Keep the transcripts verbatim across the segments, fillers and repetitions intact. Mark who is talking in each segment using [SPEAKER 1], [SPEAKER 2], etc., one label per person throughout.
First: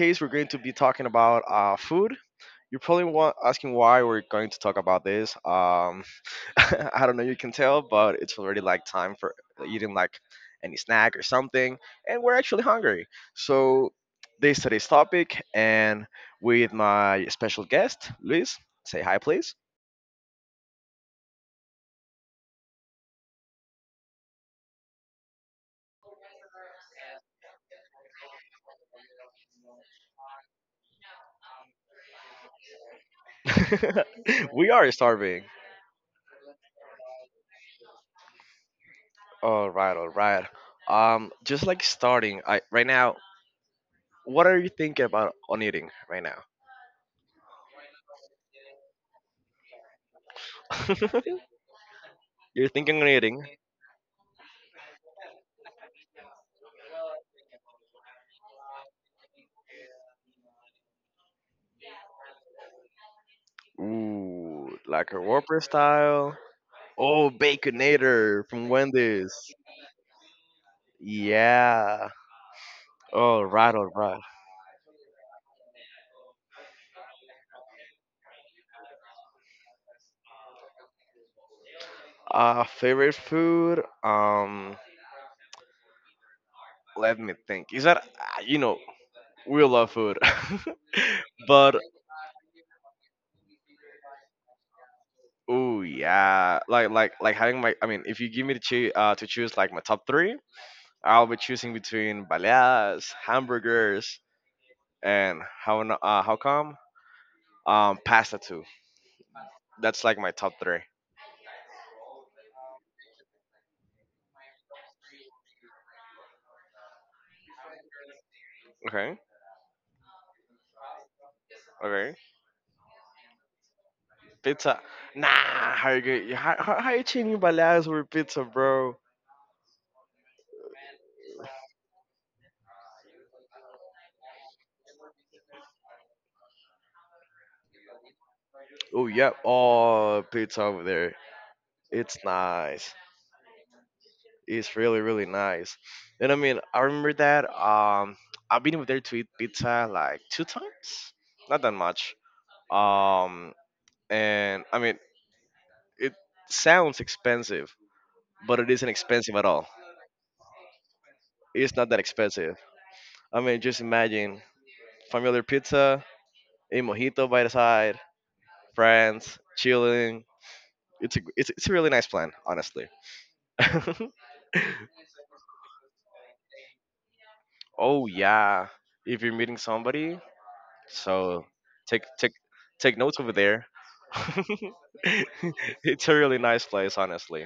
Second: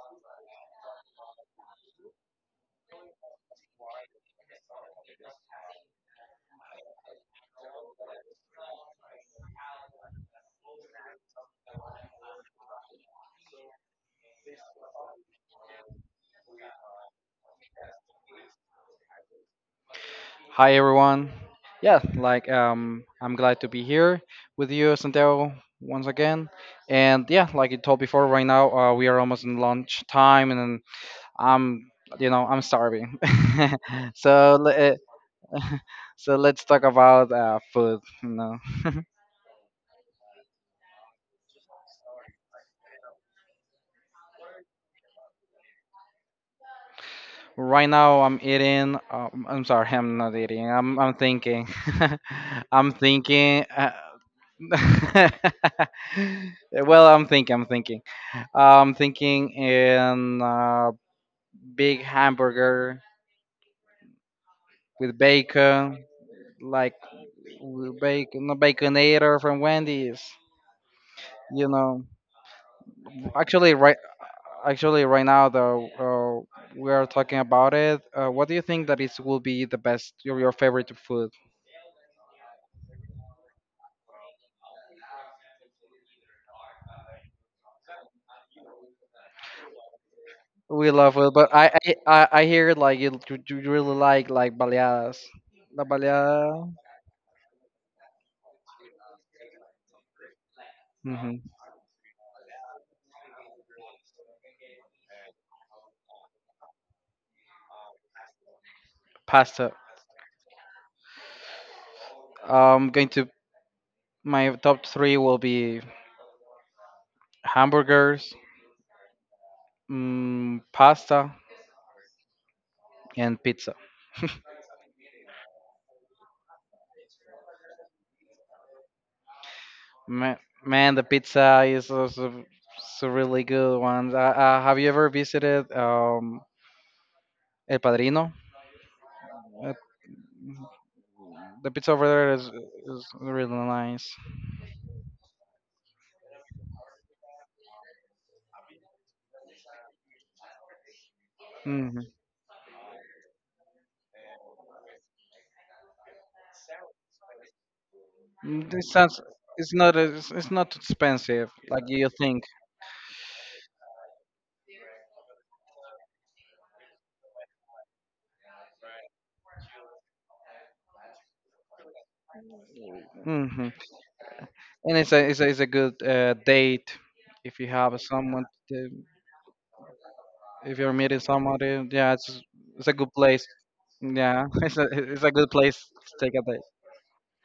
[SPEAKER 1] case, we're going to be talking about uh, food. You're probably wa- asking why we're going to talk about this. Um, I don't know, you can tell, but it's already like time for eating like any snack or something, and we're actually hungry. So, this today's topic, and with my special guest, Luis. Say hi, please.
[SPEAKER 2] Hi everyone. Yeah, like um I'm glad to be here with you Santiago once again. And yeah, like you told before right now uh, we are almost in lunch time, and I'm you know, I'm starving. so
[SPEAKER 1] We
[SPEAKER 2] le-
[SPEAKER 1] are
[SPEAKER 2] uh,
[SPEAKER 1] starving.
[SPEAKER 2] so let's talk about uh, food, you know.
[SPEAKER 1] All right, all right. Um, just like starting, I right now. What are you thinking about on eating right now?
[SPEAKER 2] Right now I'm eating um, I'm sorry, I'm not eating. I'm I'm thinking.
[SPEAKER 1] You're
[SPEAKER 2] I'm
[SPEAKER 1] thinking on eating.
[SPEAKER 2] thinking. Uh, well, I'm thinking. I'm thinking. I'm thinking in a big hamburger
[SPEAKER 1] Ooh, like
[SPEAKER 2] with
[SPEAKER 1] a Whopper
[SPEAKER 2] bacon,
[SPEAKER 1] style.
[SPEAKER 2] like
[SPEAKER 1] Oh,
[SPEAKER 2] with
[SPEAKER 1] Baconator
[SPEAKER 2] bacon, no
[SPEAKER 1] from Wendy's.
[SPEAKER 2] baconator from Wendy's. You know,
[SPEAKER 1] Yeah. All right,
[SPEAKER 2] actually,
[SPEAKER 1] all
[SPEAKER 2] right.
[SPEAKER 1] right.
[SPEAKER 2] Actually, right now though, uh, we are talking about it. Uh, what do you think that is will be the best your, your favorite food?
[SPEAKER 1] Uh, favorite food? Um, let me think. Is that ah, you know we love food,
[SPEAKER 2] We love it, but I
[SPEAKER 1] but
[SPEAKER 2] I, I I hear like you, you you really like like baleadas,
[SPEAKER 1] oh
[SPEAKER 2] la
[SPEAKER 1] yeah,
[SPEAKER 2] baleada,
[SPEAKER 1] like like like having my. I mean, if you give me to choose uh, to choose like my top three, I'll be
[SPEAKER 2] hmm
[SPEAKER 1] choosing between baleadas, hamburgers, and how n- uh, how come? Um, pasta too.
[SPEAKER 2] pasta.
[SPEAKER 1] That's like my top three.
[SPEAKER 2] I'm going to My top three will be hamburgers,
[SPEAKER 1] Okay,
[SPEAKER 2] mm, pasta,
[SPEAKER 1] okay.
[SPEAKER 2] and pizza.
[SPEAKER 1] Pizza. Nah, how you get? How, how, how you changing my last word pizza, bro?
[SPEAKER 2] Ma- Man, the pizza is also s- a really good one. Uh, uh, have you ever visited um, El Padrino?
[SPEAKER 1] Oh yep.
[SPEAKER 2] Uh,
[SPEAKER 1] Oh, pizza over there.
[SPEAKER 2] the pizza over
[SPEAKER 1] It's
[SPEAKER 2] there is
[SPEAKER 1] nice.
[SPEAKER 2] is really nice.
[SPEAKER 1] It's really really nice. And I mean, I remember that. Um, I've been over there to eat pizza like two times. Not that
[SPEAKER 2] Hmm
[SPEAKER 1] much. Um, and I mean, it sounds expensive, but it isn't
[SPEAKER 2] This sounds
[SPEAKER 1] expensive at all.
[SPEAKER 2] it's not as- it's not expensive
[SPEAKER 1] It's
[SPEAKER 2] like
[SPEAKER 1] not that
[SPEAKER 2] you think.
[SPEAKER 1] expensive. I mean, just imagine familiar pizza, a mojito by the side, friends, chilling. It's a it's, it's a really nice plan, honestly.
[SPEAKER 2] hmm And it's a it's a, it's a good uh, date if you have
[SPEAKER 1] Oh
[SPEAKER 2] someone.
[SPEAKER 1] yeah, if you're meeting somebody,
[SPEAKER 2] If you're meeting
[SPEAKER 1] so
[SPEAKER 2] somebody,
[SPEAKER 1] take
[SPEAKER 2] yeah,
[SPEAKER 1] take
[SPEAKER 2] it's it's a
[SPEAKER 1] take
[SPEAKER 2] good
[SPEAKER 1] notes over
[SPEAKER 2] place.
[SPEAKER 1] there.
[SPEAKER 2] Yeah, it's a it's a good place
[SPEAKER 1] It's
[SPEAKER 2] to
[SPEAKER 1] a
[SPEAKER 2] take
[SPEAKER 1] really
[SPEAKER 2] a date,
[SPEAKER 1] nice place, honestly.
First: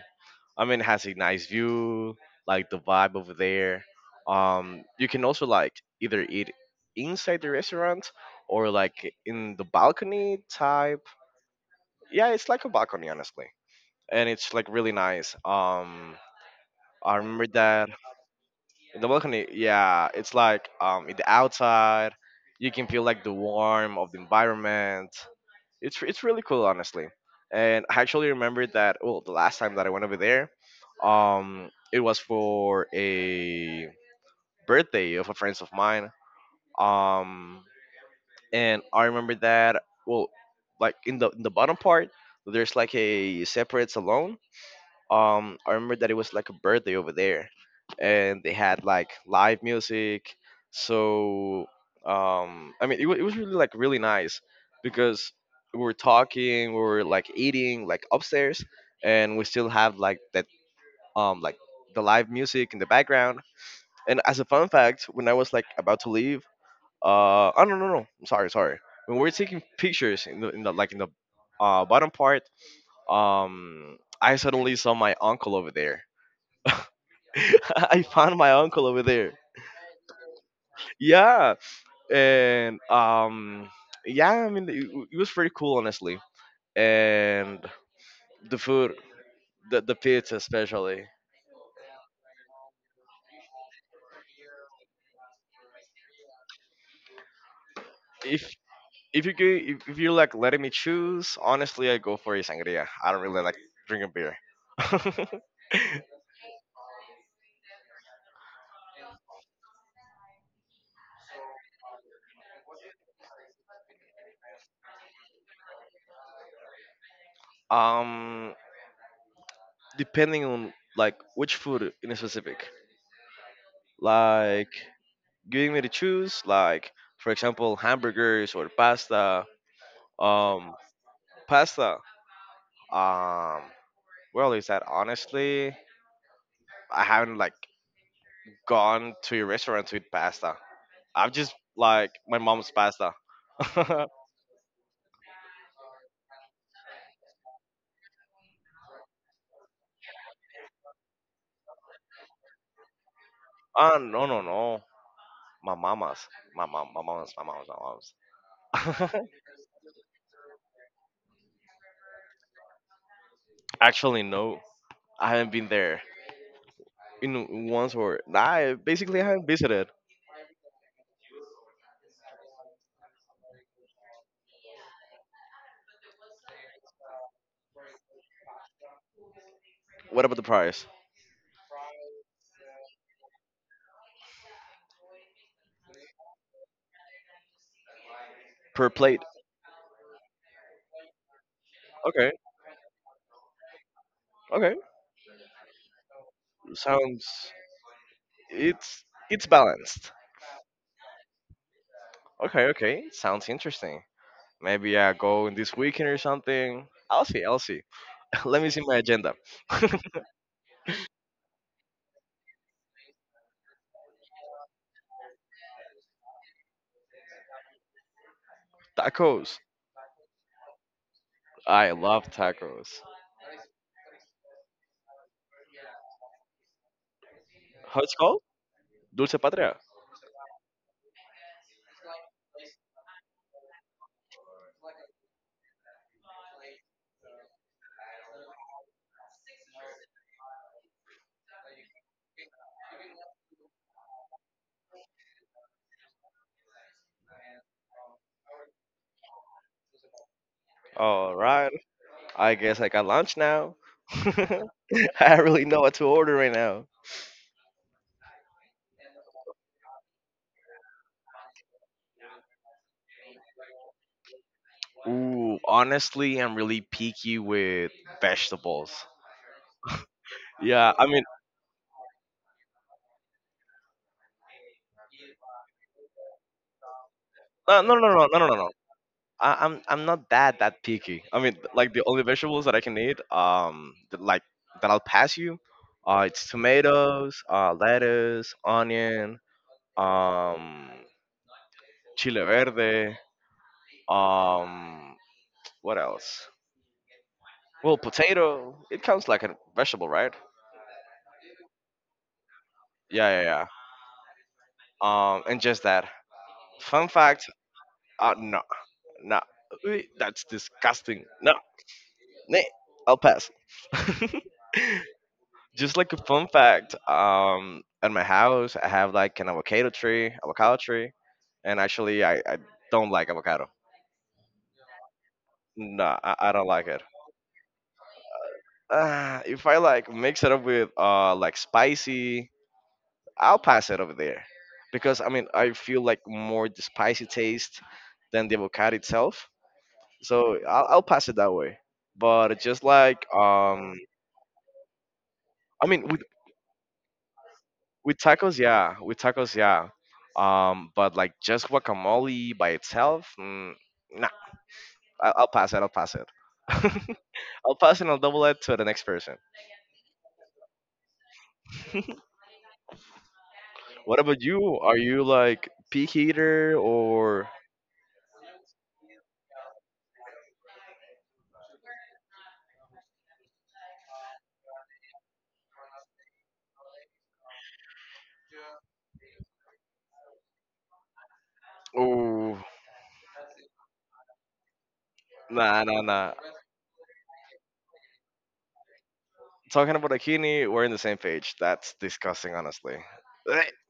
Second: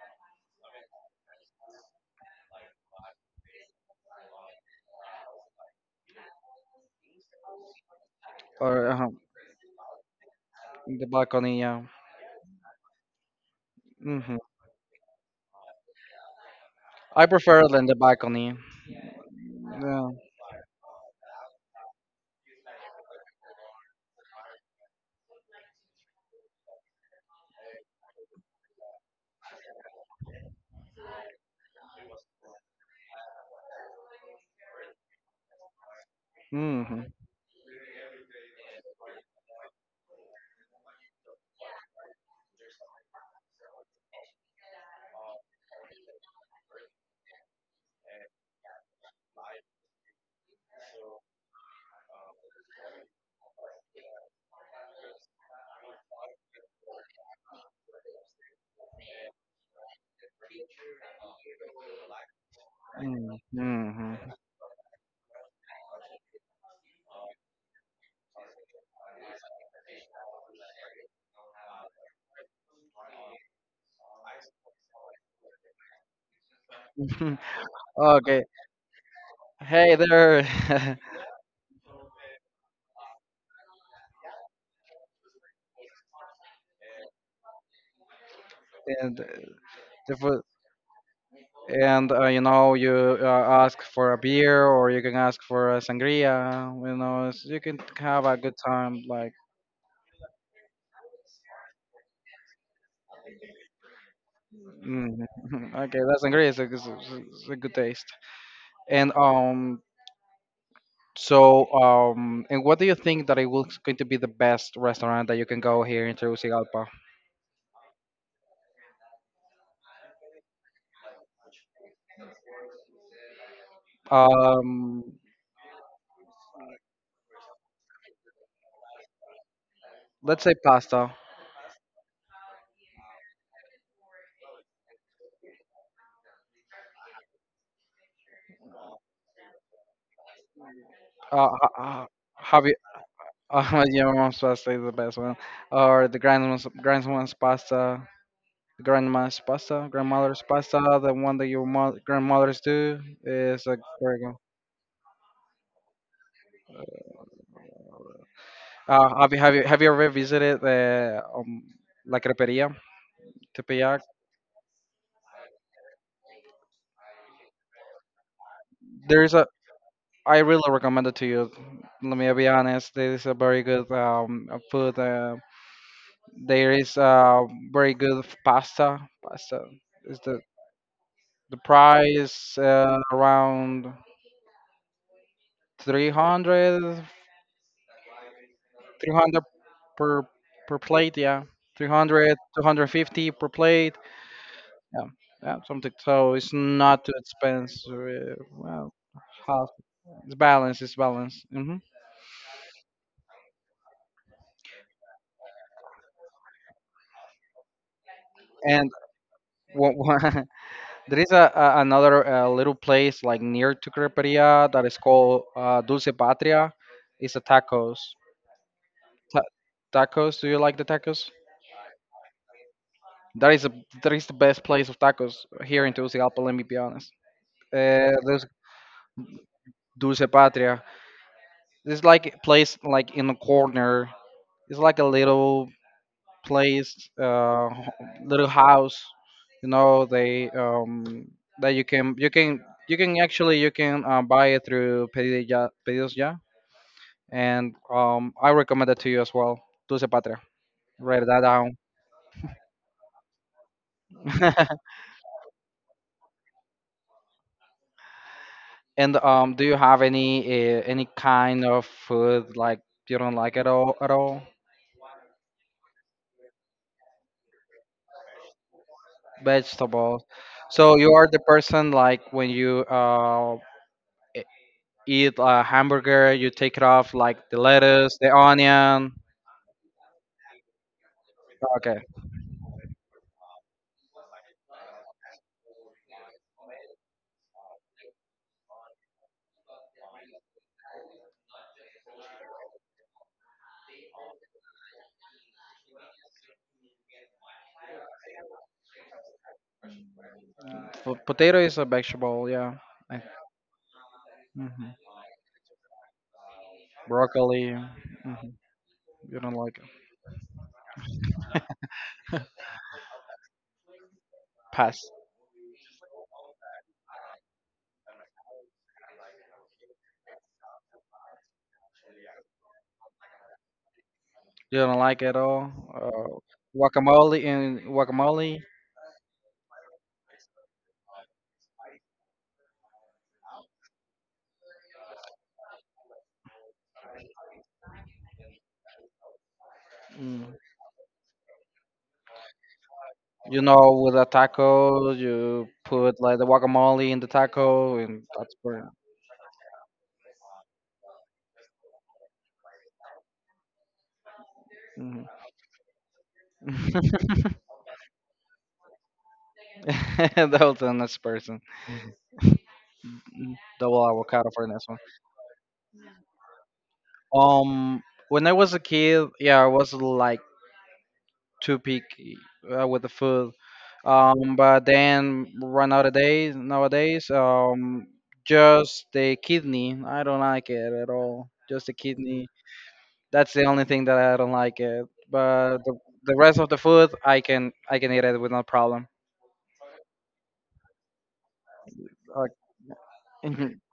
[SPEAKER 1] I mean, it has a nice view, like the vibe over there. Um, you can also like either eat inside the restaurant or
[SPEAKER 2] or uh,
[SPEAKER 1] like in the balcony type.
[SPEAKER 2] the balcony. Yeah,
[SPEAKER 1] Yeah, it's like a balcony, honestly, and
[SPEAKER 2] hmm
[SPEAKER 1] it's like really nice. Um, I
[SPEAKER 2] I
[SPEAKER 1] remember
[SPEAKER 2] prefer it than
[SPEAKER 1] that
[SPEAKER 2] the balcony.
[SPEAKER 1] the balcony. Yeah,
[SPEAKER 2] Yeah.
[SPEAKER 1] it's like um, in the outside, you can feel like the warmth of the environment. It's it's really cool, honestly. And I actually remember that. Well, the last time that I went over there, um, it was for a birthday of a friend of mine.
[SPEAKER 2] Mm-hmm.
[SPEAKER 1] Um, and I remember that. Well, like in the in the bottom part, there's like a separate salon. um I remember that it was like a birthday over there, and they had like live music. So, um I mean it, wa- it was really like really nice because we were talking, we were like eating like upstairs, and we still have like that um like the live music in the background. And
[SPEAKER 2] Mm-hmm.
[SPEAKER 1] as a fun fact, when I was like about to leave, uh oh, no, no, no, i'm sorry sorry When we were taking pictures in the, in the like in the uh bottom part, um I suddenly saw my uncle over there. I found
[SPEAKER 2] Okay.
[SPEAKER 1] my uncle over there.
[SPEAKER 2] Hey there.
[SPEAKER 1] Yeah, and um, yeah, I mean, it, it was pretty cool, honestly. And the food,
[SPEAKER 2] And uh,
[SPEAKER 1] the the
[SPEAKER 2] the
[SPEAKER 1] pizza
[SPEAKER 2] food,
[SPEAKER 1] especially.
[SPEAKER 2] and uh, you know you uh, ask for a beer, or you can ask for a sangria. You know, so you can have a
[SPEAKER 1] If
[SPEAKER 2] good time.
[SPEAKER 1] if
[SPEAKER 2] Like,
[SPEAKER 1] you could, if, if you're like letting me choose, honestly, I go for a sangria. I don't really like drinking beer.
[SPEAKER 2] mm okay, that sangria is a, is a, is a good taste. And um, so um, and what do you think that it was going to be the best restaurant that you can go here in Tegucigalpa?
[SPEAKER 1] um, Depending on like which food in a specific, like
[SPEAKER 2] Um,
[SPEAKER 1] giving me to choose, like for example, hamburgers or pasta.
[SPEAKER 2] let's say
[SPEAKER 1] Um,
[SPEAKER 2] pasta.
[SPEAKER 1] Pasta. Um, well, is that honestly, I haven't like gone to a restaurant to eat pasta. I've
[SPEAKER 2] Uh,
[SPEAKER 1] just
[SPEAKER 2] uh, uh,
[SPEAKER 1] like my
[SPEAKER 2] have
[SPEAKER 1] mom's
[SPEAKER 2] you?
[SPEAKER 1] pasta.
[SPEAKER 2] Uh, your mom's pasta is the best one, or the grandma's grandma's pasta, grandma's pasta, grandmother's pasta. The one that your mo- grandmothers do is a
[SPEAKER 1] Ah,
[SPEAKER 2] very
[SPEAKER 1] no,
[SPEAKER 2] good.
[SPEAKER 1] no, no. My mama's, my mom, my mom's, my mom's, my
[SPEAKER 2] Uh,
[SPEAKER 1] mom's.
[SPEAKER 2] have you have you have you ever visited the um, La Creperia, Tepeyac?
[SPEAKER 1] Actually, no, I haven't been there in once, or I basically
[SPEAKER 2] There is a
[SPEAKER 1] haven't visited.
[SPEAKER 2] I really recommend it to you. Let me be honest. This is a very good um, uh, food. Uh, there is uh, very good f- pasta. Pasta is
[SPEAKER 1] What about
[SPEAKER 2] the
[SPEAKER 1] the price
[SPEAKER 2] the price, uh, around three hundred,
[SPEAKER 1] per plate?
[SPEAKER 2] three hundred per per plate. Yeah,
[SPEAKER 1] Okay,
[SPEAKER 2] three hundred, two hundred fifty per plate.
[SPEAKER 1] okay,
[SPEAKER 2] Yeah, yeah, something. So it's not too
[SPEAKER 1] sounds
[SPEAKER 2] expensive. uh, Well,
[SPEAKER 1] it's it's
[SPEAKER 2] half.
[SPEAKER 1] balanced.
[SPEAKER 2] It's balanced. It's balanced. hmm
[SPEAKER 1] Okay, okay, sounds interesting. Maybe I go in this weekend or something. I'll see. I'll see. Let me see
[SPEAKER 2] And
[SPEAKER 1] my agenda.
[SPEAKER 2] what? There is a, a another uh, little place like near to Creperia that is called uh, Dulce Patria. It's a tacos. Ta-
[SPEAKER 1] Tacos.
[SPEAKER 2] Tacos. Do you like the tacos?
[SPEAKER 1] I love tacos.
[SPEAKER 2] That is a that is the best place of tacos here in Tegucigalpa. Let me be honest.
[SPEAKER 1] How
[SPEAKER 2] Uh,
[SPEAKER 1] it's called?
[SPEAKER 2] there's
[SPEAKER 1] Dulce Patria.
[SPEAKER 2] Dulce Patria. It's like a place like in a corner. It's like a little place, uh, little house. You know, they um that you can you can you can actually you can uh, buy it through pedidos ya. Pedidos and um, I recommend it to you as well. Dulce Patria. Write
[SPEAKER 1] All
[SPEAKER 2] that
[SPEAKER 1] right.
[SPEAKER 2] down.
[SPEAKER 1] I guess I got lunch now. I don't really know what to order right now.
[SPEAKER 2] and um, do you have any uh, any kind of food like you don't like at all at all?
[SPEAKER 1] Ooh, honestly, I'm really picky with vegetables.
[SPEAKER 2] Vegetables.
[SPEAKER 1] Yeah,
[SPEAKER 2] So
[SPEAKER 1] I
[SPEAKER 2] you
[SPEAKER 1] mean,
[SPEAKER 2] are the person, like when you uh, e- eat a hamburger, you take it off, like the
[SPEAKER 1] no, no, no,
[SPEAKER 2] lettuce,
[SPEAKER 1] no,
[SPEAKER 2] the
[SPEAKER 1] no, no, no.
[SPEAKER 2] onion.
[SPEAKER 1] I, I'm I'm not that that picky. I mean, like
[SPEAKER 2] Okay.
[SPEAKER 1] the only vegetables that I can eat, um, that, like that I'll pass you, uh, it's tomatoes, uh, lettuce, onion, um, chile verde, um, what else? Well, potato. It counts like a vegetable, right?
[SPEAKER 2] Po- potato is a vegetable. Yeah. I-
[SPEAKER 1] Yeah, yeah, yeah.
[SPEAKER 2] mhm.
[SPEAKER 1] Um, and just that. Fun fact.
[SPEAKER 2] Broccoli.
[SPEAKER 1] Uh,
[SPEAKER 2] mhm,
[SPEAKER 1] no,
[SPEAKER 2] You
[SPEAKER 1] no.
[SPEAKER 2] don't like it.
[SPEAKER 1] That's disgusting. No, nay, I'll pass.
[SPEAKER 2] Pass.
[SPEAKER 1] Just like a fun fact, um, at my house I have like an avocado tree, avocado tree, and actually I, I don't like avocado.
[SPEAKER 2] You don't like at all?
[SPEAKER 1] No, I, I don't
[SPEAKER 2] Uh,
[SPEAKER 1] like it.
[SPEAKER 2] guacamole and guacamole.
[SPEAKER 1] Uh, if I like mix it up with uh like spicy, I'll pass it over there, because I mean I feel like more the spicy taste than the avocado itself.
[SPEAKER 2] Mm.
[SPEAKER 1] So I'll, I'll pass it that way. But just like
[SPEAKER 2] You
[SPEAKER 1] um,
[SPEAKER 2] know, with a taco, you
[SPEAKER 1] I mean,
[SPEAKER 2] put
[SPEAKER 1] with
[SPEAKER 2] like the guacamole in the taco,
[SPEAKER 1] With
[SPEAKER 2] and that's
[SPEAKER 1] tacos,
[SPEAKER 2] pretty.
[SPEAKER 1] yeah. With tacos, yeah. Um, but like just guacamole by itself, mm, nah.
[SPEAKER 2] hmm
[SPEAKER 1] I- I'll pass it. I'll pass it. I'll pass and I'll double it to the next person.
[SPEAKER 2] that was the next person. Mm. Double
[SPEAKER 1] What about
[SPEAKER 2] avocado for the
[SPEAKER 1] you?
[SPEAKER 2] next one.
[SPEAKER 1] Are you like peak eater or
[SPEAKER 2] Um, when I was a kid, yeah, I was like too picky, uh, with the food. Um, but then right nowadays, nowadays, um, just the kidney. I don't like it at all. Just the kidney.
[SPEAKER 1] oh
[SPEAKER 2] That's the only thing that I don't like it. But
[SPEAKER 1] nah
[SPEAKER 2] the,
[SPEAKER 1] nah nah.
[SPEAKER 2] the rest of the food, I can I can eat it with no problem.
[SPEAKER 1] Talking about akini, we're in the same page. That's
[SPEAKER 2] Like,
[SPEAKER 1] disgusting, honestly. Blech.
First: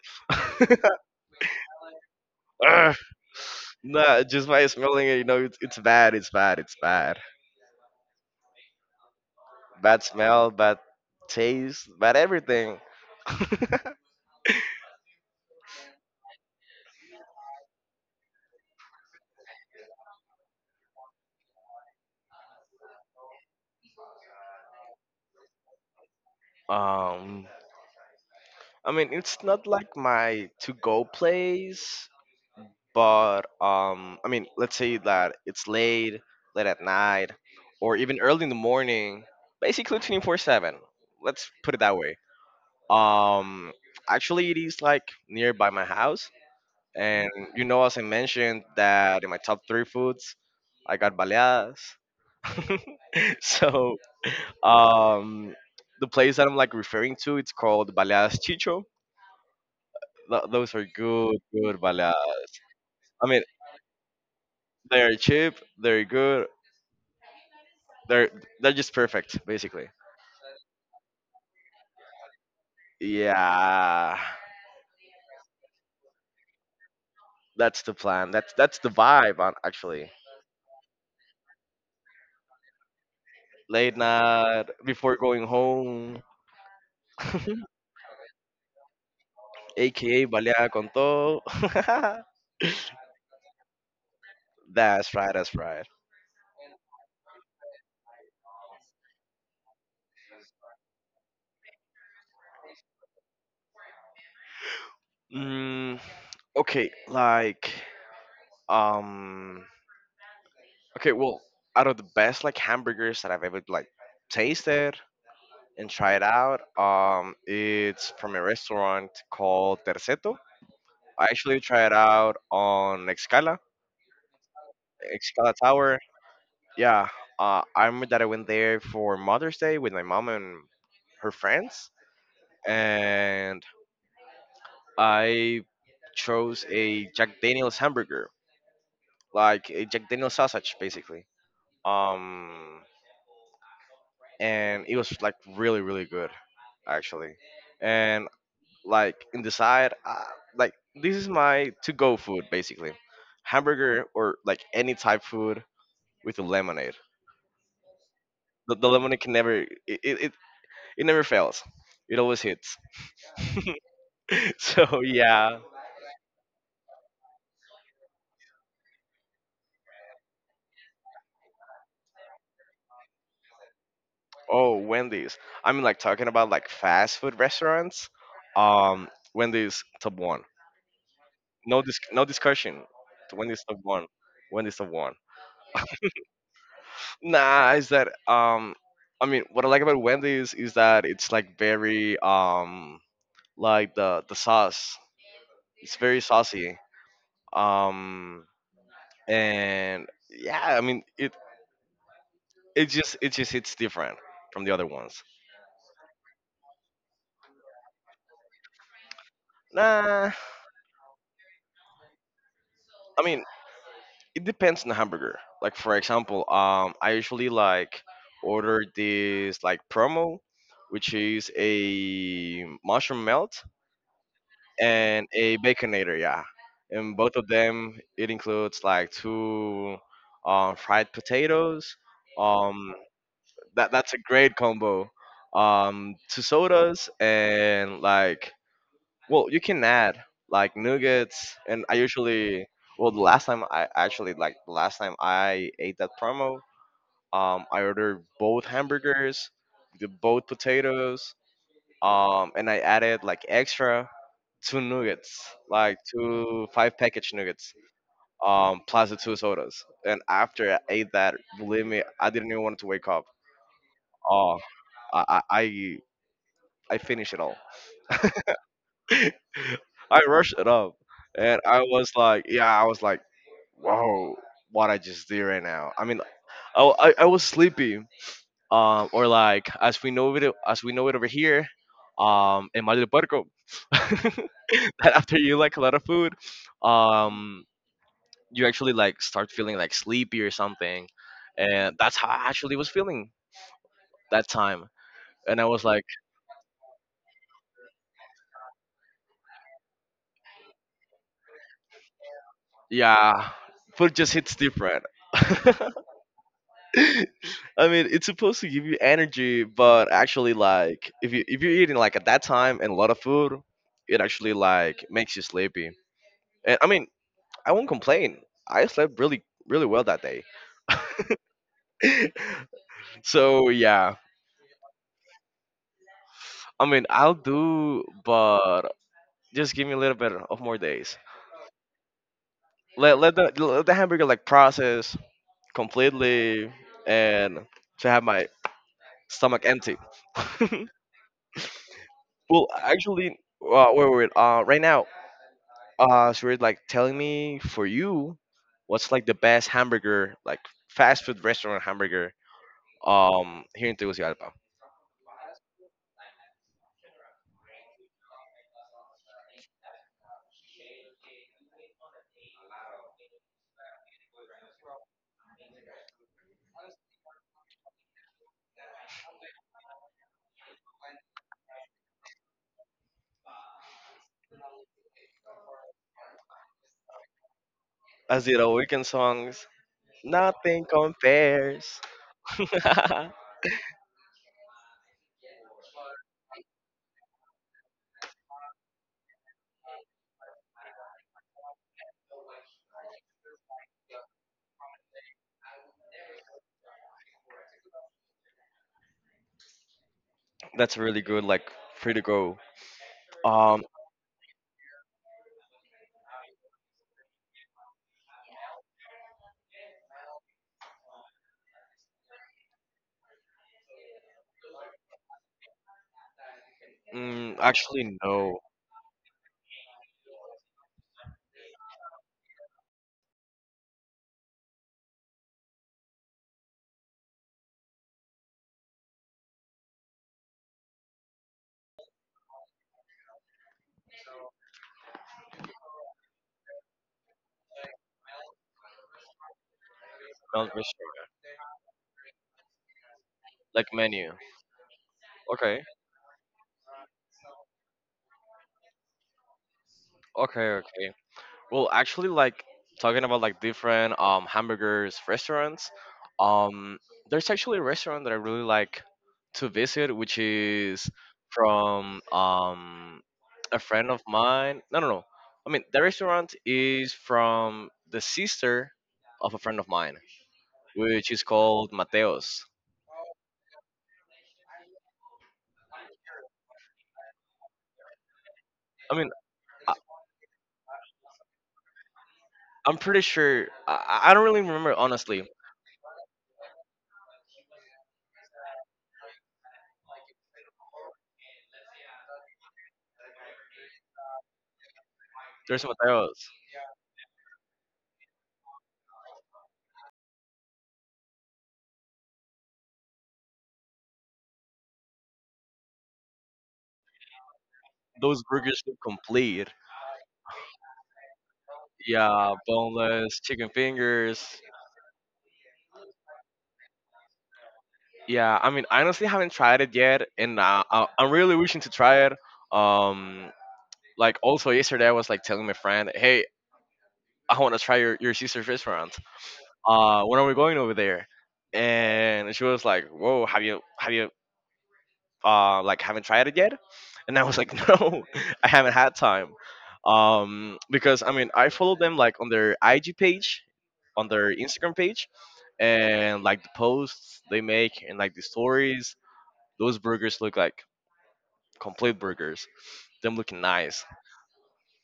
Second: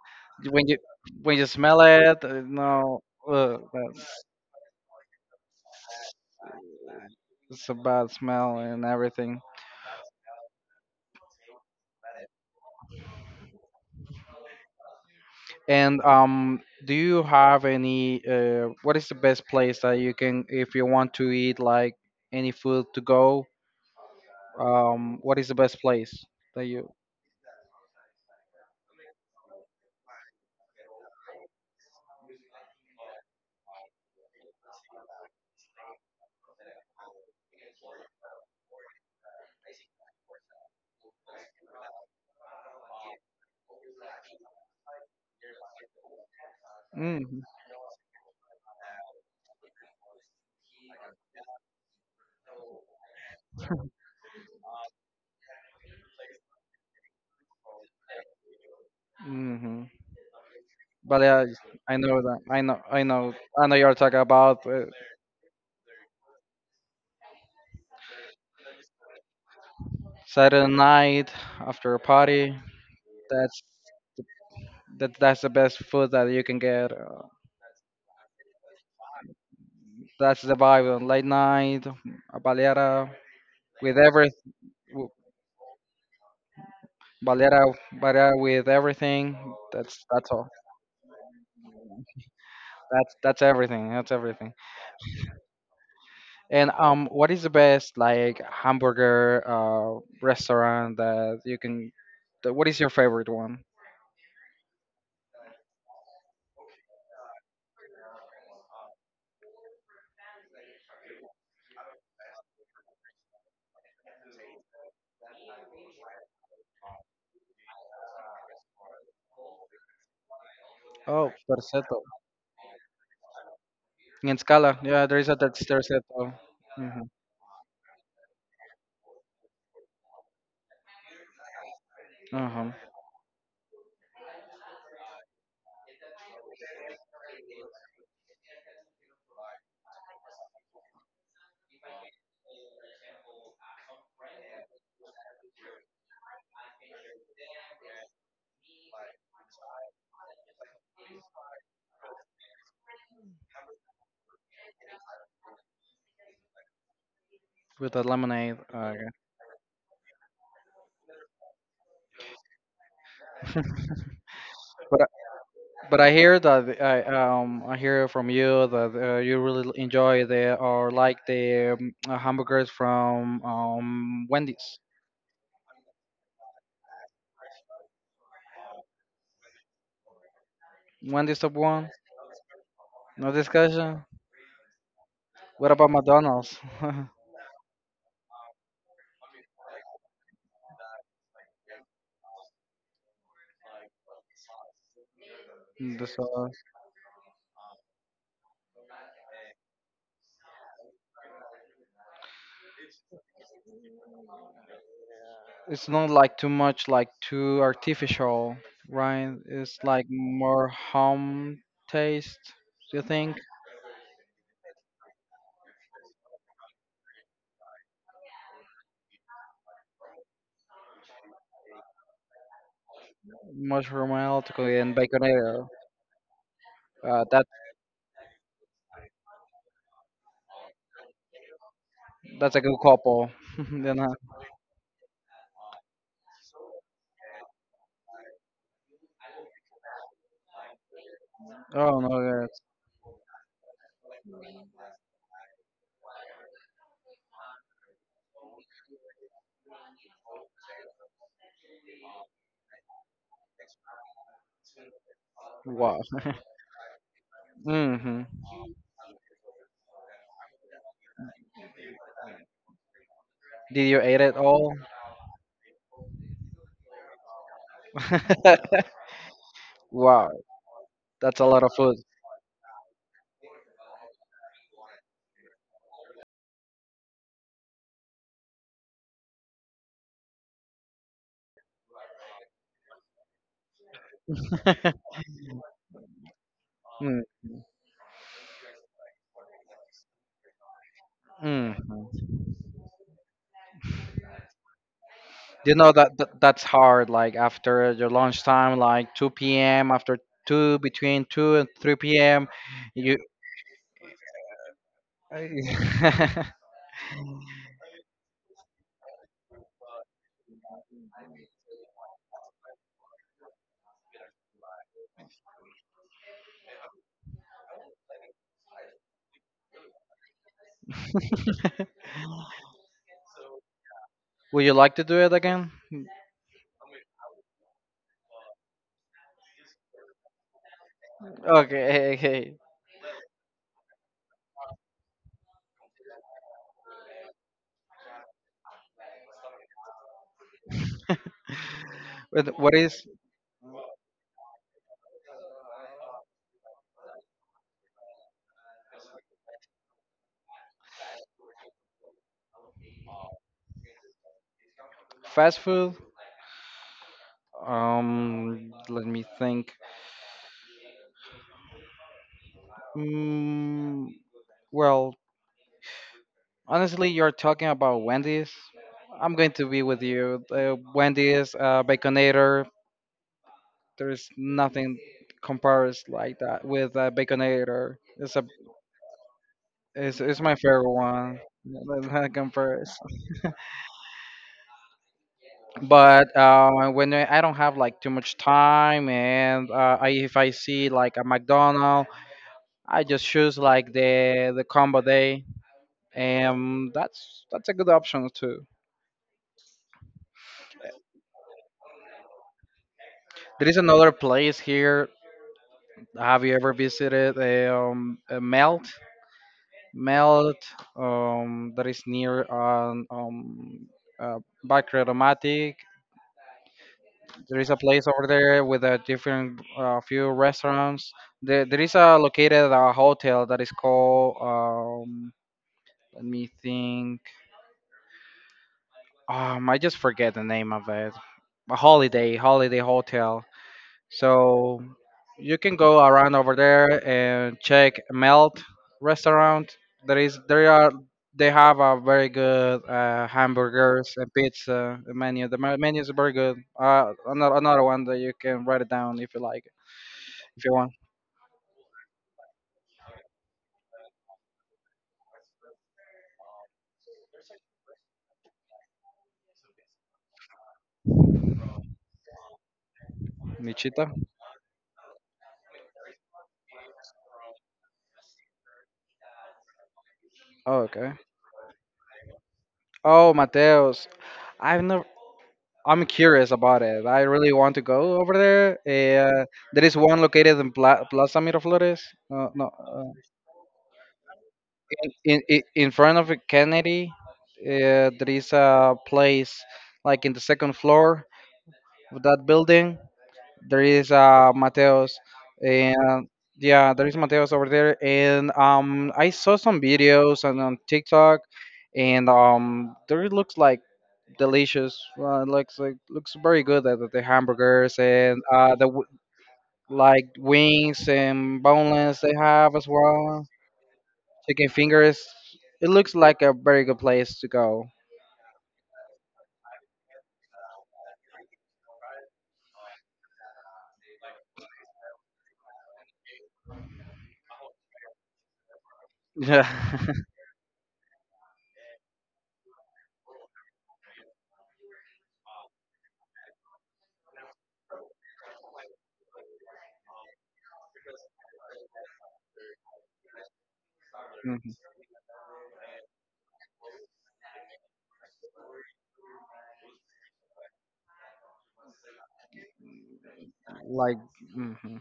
[SPEAKER 2] when you when you smell it, uh,
[SPEAKER 1] Ugh.
[SPEAKER 2] no, ugh, that's
[SPEAKER 1] Nah, just by smelling it, you know, it's, it's bad. It's bad. It's bad.
[SPEAKER 2] it's a bad smell and everything.
[SPEAKER 1] Bad smell. Bad taste. Bad everything.
[SPEAKER 2] And um, do you have any? Uh, what is the best place that you can, if you want to eat like any food to go? Um, what is the best place that you?
[SPEAKER 1] Um, I mean, it's not like my to-go place, but um, I mean, let's say that it's late, late at night, or even early in the morning, basically twenty four seven. Let's put it that way. Um, Actually, it is like nearby my house, and
[SPEAKER 2] Mm-hmm.
[SPEAKER 1] you know, as I mentioned, that in my top three foods, I got baleadas. So, um, the place that I'm like referring to, it's called Baleadas Chicho.
[SPEAKER 2] Mm-hmm.
[SPEAKER 1] Th- those are
[SPEAKER 2] But
[SPEAKER 1] good,
[SPEAKER 2] yeah,
[SPEAKER 1] good
[SPEAKER 2] I know that.
[SPEAKER 1] baladas.
[SPEAKER 2] I know. I
[SPEAKER 1] I
[SPEAKER 2] know.
[SPEAKER 1] mean,
[SPEAKER 2] I know you're talking about uh,
[SPEAKER 1] they're cheap, they're good, they're they're just perfect, basically.
[SPEAKER 2] Saturday night after a party. That's
[SPEAKER 1] Yeah,
[SPEAKER 2] that. That's the best food that you can get. Uh,
[SPEAKER 1] that's the plan. That's that's the vibe, on actually.
[SPEAKER 2] that's the vibe on late night, a baleada with
[SPEAKER 1] Late
[SPEAKER 2] everything.
[SPEAKER 1] night before going home,
[SPEAKER 2] Valera, Valera with everything. That's
[SPEAKER 1] aka
[SPEAKER 2] that's all.
[SPEAKER 1] baleada con todo.
[SPEAKER 2] That's that's everything. That's everything.
[SPEAKER 1] That's right. That's right.
[SPEAKER 2] And um, what is the best, like, hamburger uh restaurant that you can? That, what is your favorite one?
[SPEAKER 1] Mm, okay, like um, okay, well, out of the best like hamburgers that I've ever like tasted, and try it out. Um, it's from a restaurant called Terceto. I
[SPEAKER 2] Oh,
[SPEAKER 1] actually tried it
[SPEAKER 2] Terceto.
[SPEAKER 1] out on Excala,
[SPEAKER 2] In Scala, yeah, there is a Ter-
[SPEAKER 1] Excala Tower.
[SPEAKER 2] Terceto. Mm-hmm.
[SPEAKER 1] Yeah, uh, I remember that I went there for Mother's Day with my mom and her friends,
[SPEAKER 2] Uh-huh.
[SPEAKER 1] and I chose a Jack Daniel's hamburger, like a Jack Daniel's sausage, basically. Um, and it was like really, really good, actually. And like and decide uh, like this is my to go food basically hamburger or like any type food with a lemonade.
[SPEAKER 2] With the lemonade.
[SPEAKER 1] The, the
[SPEAKER 2] Uh, yeah.
[SPEAKER 1] lemonade can never it, it, it, it never fails. It always hits.
[SPEAKER 2] But
[SPEAKER 1] So yeah.
[SPEAKER 2] But I hear that uh, I um I hear from you that uh, you really l- enjoy the or like the um, uh, hamburgers from um Wendy's.
[SPEAKER 1] Oh, Wendy's. I mean, like talking about like fast food restaurants, um Wendy's top one.
[SPEAKER 2] Wendy's top
[SPEAKER 1] No
[SPEAKER 2] one.
[SPEAKER 1] dis- no discussion.
[SPEAKER 2] No
[SPEAKER 1] Wendy's top
[SPEAKER 2] discussion.
[SPEAKER 1] one. Wendy's top one.
[SPEAKER 2] What about McDonald's?
[SPEAKER 1] Nah, is that um I mean what I like about Wendy's is that it's like very um like the the sauce. It's
[SPEAKER 2] The
[SPEAKER 1] very
[SPEAKER 2] sauce.
[SPEAKER 1] saucy. Um and yeah, I mean it it just it just hits different from the other ones.
[SPEAKER 2] It's not like too much, like, too artificial, right? It's like
[SPEAKER 1] Nah,
[SPEAKER 2] more home taste. Do you
[SPEAKER 1] I
[SPEAKER 2] think
[SPEAKER 1] mean it depends on the hamburger. Like for example, um I usually like order this like promo which is a mushroom melt
[SPEAKER 2] mushroom oil to cook in
[SPEAKER 1] and a
[SPEAKER 2] baconator?
[SPEAKER 1] baconator, yeah. And
[SPEAKER 2] Uh,
[SPEAKER 1] both
[SPEAKER 2] that.
[SPEAKER 1] of them, it includes like two um, fried potatoes.
[SPEAKER 2] That's a good
[SPEAKER 1] Um,
[SPEAKER 2] couple.
[SPEAKER 1] that
[SPEAKER 2] You
[SPEAKER 1] that's
[SPEAKER 2] know.
[SPEAKER 1] a great combo. Um, two sodas and like well, you can add like nuggets. And I
[SPEAKER 2] Oh no, that's
[SPEAKER 1] usually well, the last time I actually like the last time I ate that promo, um, I ordered both hamburgers, the both potatoes, um, and I added like extra two nuggets, like
[SPEAKER 2] wow.
[SPEAKER 1] two five package nuggets,
[SPEAKER 2] hmm
[SPEAKER 1] um, plus the two sodas. And after I ate that, believe me, I didn't even want to wake up.
[SPEAKER 2] Did you eat it
[SPEAKER 1] Oh,
[SPEAKER 2] all?
[SPEAKER 1] I I I I finished it all. I
[SPEAKER 2] Wow,
[SPEAKER 1] rushed it up,
[SPEAKER 2] that's a
[SPEAKER 1] and
[SPEAKER 2] lot of
[SPEAKER 1] I
[SPEAKER 2] food.
[SPEAKER 1] was like, yeah, I was like, whoa, what I just did right now. I mean, I I, I was sleepy, um, or like as we know it as we know it over here, um, in Mal del Puerco, that after you like a lot of food,
[SPEAKER 2] Mm-hmm.
[SPEAKER 1] um, you actually like start feeling like sleepy or something, and that's how I actually was feeling that time, and I
[SPEAKER 2] You
[SPEAKER 1] was
[SPEAKER 2] know
[SPEAKER 1] like,
[SPEAKER 2] that, that that's hard. Like after your lunchtime, like two p.m. After two, between two and three p.m., you.
[SPEAKER 1] yeah, food just hits different. I mean, it's supposed to give you energy, but actually, like, if you if you're eating like at that time and a lot of food, it actually like makes you sleepy. And I mean, I won't complain. I slept really, really well that day. So yeah,
[SPEAKER 2] Would you like to do it again?
[SPEAKER 1] I mean, I'll do, but just give me a little bit of more days.
[SPEAKER 2] Okay, okay.
[SPEAKER 1] Let let the let the hamburger like process completely and to have my stomach empty.
[SPEAKER 2] What
[SPEAKER 1] Well,
[SPEAKER 2] what is
[SPEAKER 1] actually, uh, wait, wait, wait. Uh, right now, uh, so you're like telling me, for you, what's like the best hamburger, like fast food restaurant hamburger, um, here in Tegucigalpa?
[SPEAKER 2] fast food? Um, let me think. Mm, well, honestly, you're talking about Wendy's. I'm going to be with you. Uh, Wendy's, uh, Baconator. There's nothing compares like that with uh, Baconator. It's a,
[SPEAKER 1] Azira Weekend songs.
[SPEAKER 2] it's, it's my
[SPEAKER 1] Nothing
[SPEAKER 2] favorite one.
[SPEAKER 1] compares.
[SPEAKER 2] Nothing compares. But uh, when I I don't have like too much time, and uh, I, if I see like a McDonald's, I just choose like the the combo day, and that's that's a good option too.
[SPEAKER 1] That's really good, like free to go.
[SPEAKER 2] There is
[SPEAKER 1] Um,
[SPEAKER 2] another place here. Have you ever visited uh, um, uh, Melt? Melt um, that is near um, um, uh, Bacredomatic.
[SPEAKER 1] mm,
[SPEAKER 2] There is a place
[SPEAKER 1] actually
[SPEAKER 2] over
[SPEAKER 1] no,
[SPEAKER 2] there with a different uh, few restaurants. There, there is a located a hotel that is called. Um, let me think. um I just forget the name of it. A holiday, holiday hotel. So you can go around over there and check Melt restaurant. There is
[SPEAKER 1] not
[SPEAKER 2] there are
[SPEAKER 1] restaurant,
[SPEAKER 2] They have a very good uh,
[SPEAKER 1] like
[SPEAKER 2] hamburgers
[SPEAKER 1] menu.
[SPEAKER 2] and pizza menu. The me-
[SPEAKER 1] Okay,
[SPEAKER 2] menu is very good. Uh, another another one that you can write it down, if you like, if you
[SPEAKER 1] okay,
[SPEAKER 2] want.
[SPEAKER 1] okay. Well, actually, like talking about like different um hamburgers restaurants, um, there's actually a restaurant that I really like to visit, which is from um a friend
[SPEAKER 2] Nichita.
[SPEAKER 1] of mine. No, no, no. I mean, the restaurant is from the sister of a friend of mine,
[SPEAKER 2] Oh, okay.
[SPEAKER 1] which is called Mateos.
[SPEAKER 2] Oh, Mateos. I've never. I'm curious about it. I really want to go over there.
[SPEAKER 1] I mean,
[SPEAKER 2] Uh, there is one located in Pla- Plaza Miraflores, uh, no,
[SPEAKER 1] I'm
[SPEAKER 2] uh,
[SPEAKER 1] pretty sure. I, I don't really remember, honestly.
[SPEAKER 2] in, in in front of Kennedy. Uh, there is a place like in the second floor of that building. There is uh, Mateos,
[SPEAKER 1] There's
[SPEAKER 2] and
[SPEAKER 1] Mateos.
[SPEAKER 2] yeah, there is Mateos over there. And um, I saw some videos on, on TikTok, and um, there it looks like delicious. Uh, looks like looks very good. The, the hamburgers
[SPEAKER 1] Those
[SPEAKER 2] and uh,
[SPEAKER 1] burgers
[SPEAKER 2] the
[SPEAKER 1] look
[SPEAKER 2] w-
[SPEAKER 1] complete.
[SPEAKER 2] like wings and boneless they
[SPEAKER 1] Yeah,
[SPEAKER 2] have as
[SPEAKER 1] boneless
[SPEAKER 2] well.
[SPEAKER 1] chicken fingers.
[SPEAKER 2] Chicken fingers. It looks like a very good place to go.
[SPEAKER 1] Yeah, I mean, I honestly haven't tried it yet, and uh, I- I'm really wishing to try it. Um, like also yesterday, I was like telling my friend, "Hey, I want to try your, your sister's restaurant.
[SPEAKER 2] Yeah,
[SPEAKER 1] Uh, when are we going over there?" And she was like, "Whoa, have you have you uh like haven't tried it yet?" And I was like, "No, I haven't had time." Um, because I mean, I follow them like on their I G page, on their
[SPEAKER 2] Mhm.
[SPEAKER 1] Instagram page, and like the posts they make and like the stories. Those burgers look like complete burgers. Them looking nice.
[SPEAKER 2] Like, mhm.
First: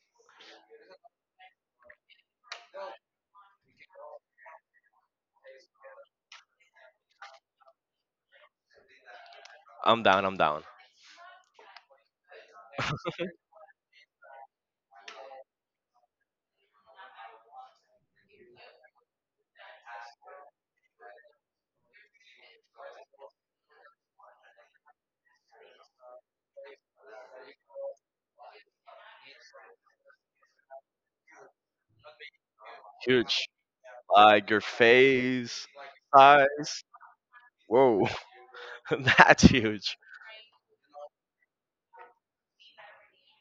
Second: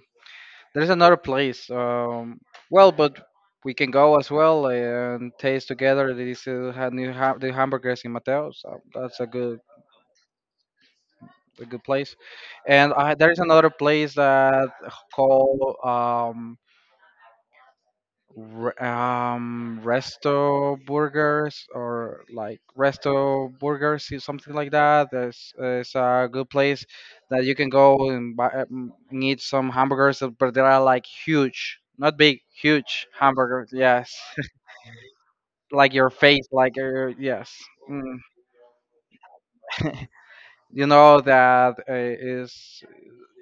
[SPEAKER 2] there's another place. Um, well, but we can go as well and taste together. They still have new ha- the hamburgers in Mateo, so that's a good
[SPEAKER 1] I'm down. I'm down.
[SPEAKER 2] a good place. And I, there is another place that called um, Re- um, resto burgers or like resto burgers, is something like that. There's It's a good place that you can go and buy, um, and eat some hamburgers, uh, but they are like huge, not big, huge
[SPEAKER 1] Huge.
[SPEAKER 2] hamburgers. Yes,
[SPEAKER 1] Like your face,
[SPEAKER 2] like your face, like
[SPEAKER 1] eyes.
[SPEAKER 2] your yes.
[SPEAKER 1] Whoa,
[SPEAKER 2] Mm.
[SPEAKER 1] that's huge.
[SPEAKER 2] You know that uh, is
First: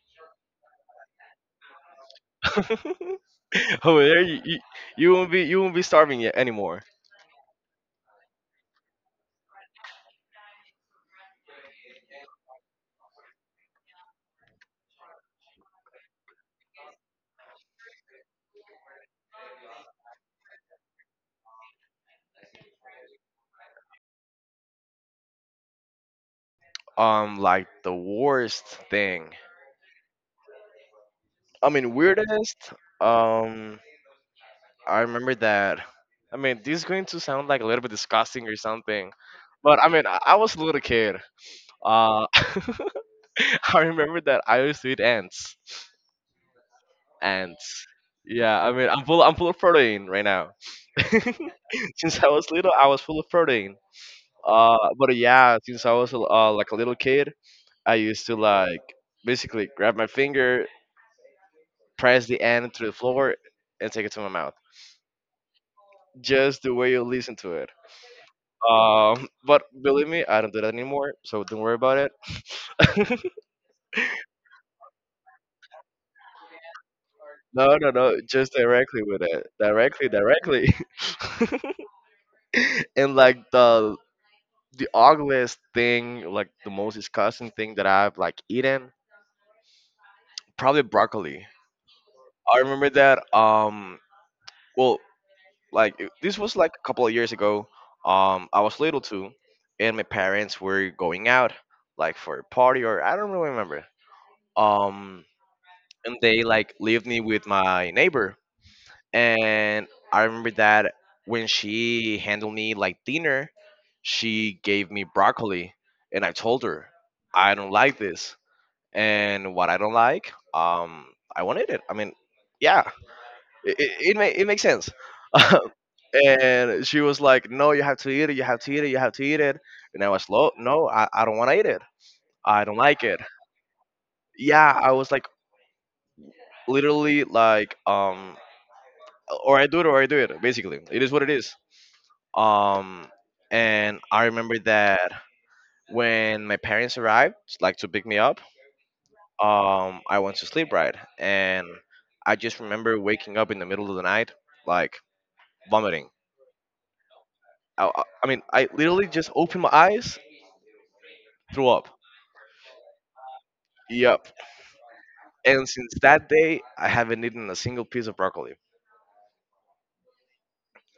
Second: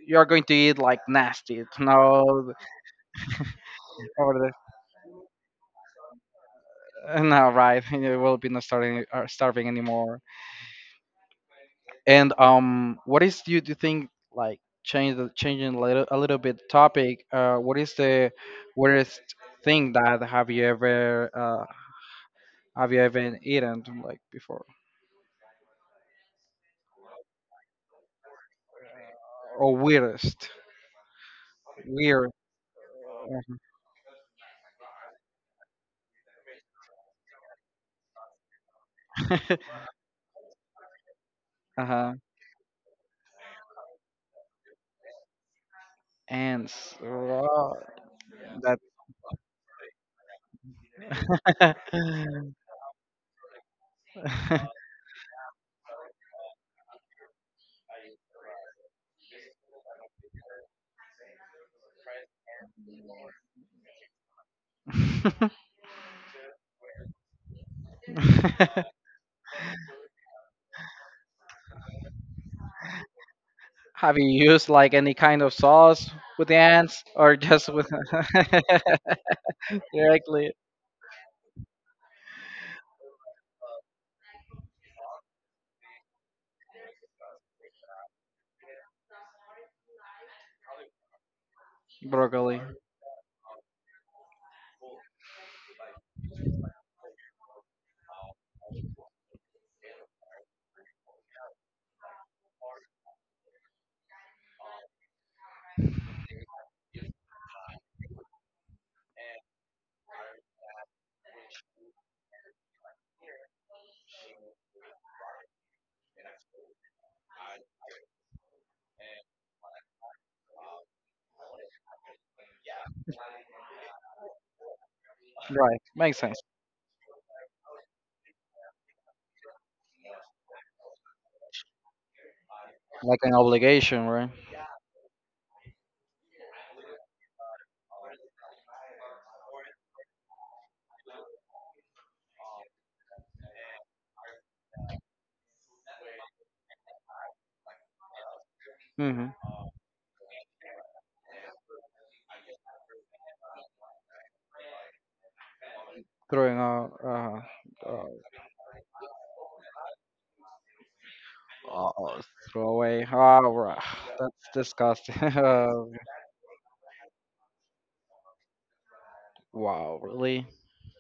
[SPEAKER 2] you're going to eat like nasty. No,
[SPEAKER 1] Over there, you,
[SPEAKER 2] or
[SPEAKER 1] you you won't be you won't be starving yet anymore.
[SPEAKER 2] the, no, right? You will be not starving, uh, starving anymore. And um, what is do you, do you think, like, change the changing a little, a little bit topic? Uh, what is the weirdest thing that have you ever uh, have you ever eaten like before,
[SPEAKER 1] Um, like the worst thing.
[SPEAKER 2] or weirdest
[SPEAKER 1] I mean,
[SPEAKER 2] weird?
[SPEAKER 1] weirdest. Um, I remember that. I mean, this is going to sound like a little bit disgusting or something, but I mean, I, I was a little kid.
[SPEAKER 2] Uh huh.
[SPEAKER 1] Uh, I remember that I used to eat ants.
[SPEAKER 2] Ants.
[SPEAKER 1] And
[SPEAKER 2] Raw.
[SPEAKER 1] yeah, I
[SPEAKER 2] That.
[SPEAKER 1] mean, I'm full. I'm full of protein right now. Since I was little, I was full of protein. Uh, but yeah, since I was uh, like a little kid, I used to like basically grab my finger, press the end to the floor, and take it to my mouth. Just the way you listen to it. Um, but believe me, I don't do that anymore, so don't worry about it.
[SPEAKER 2] Have you used like any kind of sauce with the ants, or just
[SPEAKER 1] No,
[SPEAKER 2] with
[SPEAKER 1] no, no, just directly with it, directly,
[SPEAKER 2] directly
[SPEAKER 1] directly. And like the the ugliest thing, like the most disgusting thing that I've like eaten, probably broccoli. I
[SPEAKER 2] broccoli?
[SPEAKER 1] remember that. Um, well, like it- this was like a couple of years ago. Um, I was little too, and my parents were going out, like for a party, or I don't really remember. Um, and they like leave me with my neighbor, and I remember that when she handled me like dinner, she gave me broccoli, and I told her I don't like this and what I don't like, um, I wanted it. I mean, yeah, it it, it, ma- it makes sense.
[SPEAKER 2] Right. Makes sense.
[SPEAKER 1] And she was like, "No, you have to eat it. You have to eat it. You have to eat it." And I was low. No, I, I don't want to eat it. I don't like it.
[SPEAKER 2] Like an obligation, right?
[SPEAKER 1] Yeah, I was like literally like um, or I do it or I do it. Basically, it is what it is. Um, and I remember that when my parents arrived, like to pick me up,
[SPEAKER 2] Mm-hmm.
[SPEAKER 1] um I went to sleep right, and I just remember waking up in the middle of the night like vomiting.
[SPEAKER 2] Throwing out, uh,
[SPEAKER 1] I, I
[SPEAKER 2] uh,
[SPEAKER 1] I mean, I literally just opened my eyes, threw
[SPEAKER 2] uh,
[SPEAKER 1] up.
[SPEAKER 2] uh, throw away. Ah, right.
[SPEAKER 1] Yep.
[SPEAKER 2] That's disgusting.
[SPEAKER 1] And since that day, I haven't eaten a single piece of broccoli.
[SPEAKER 2] Wow, really?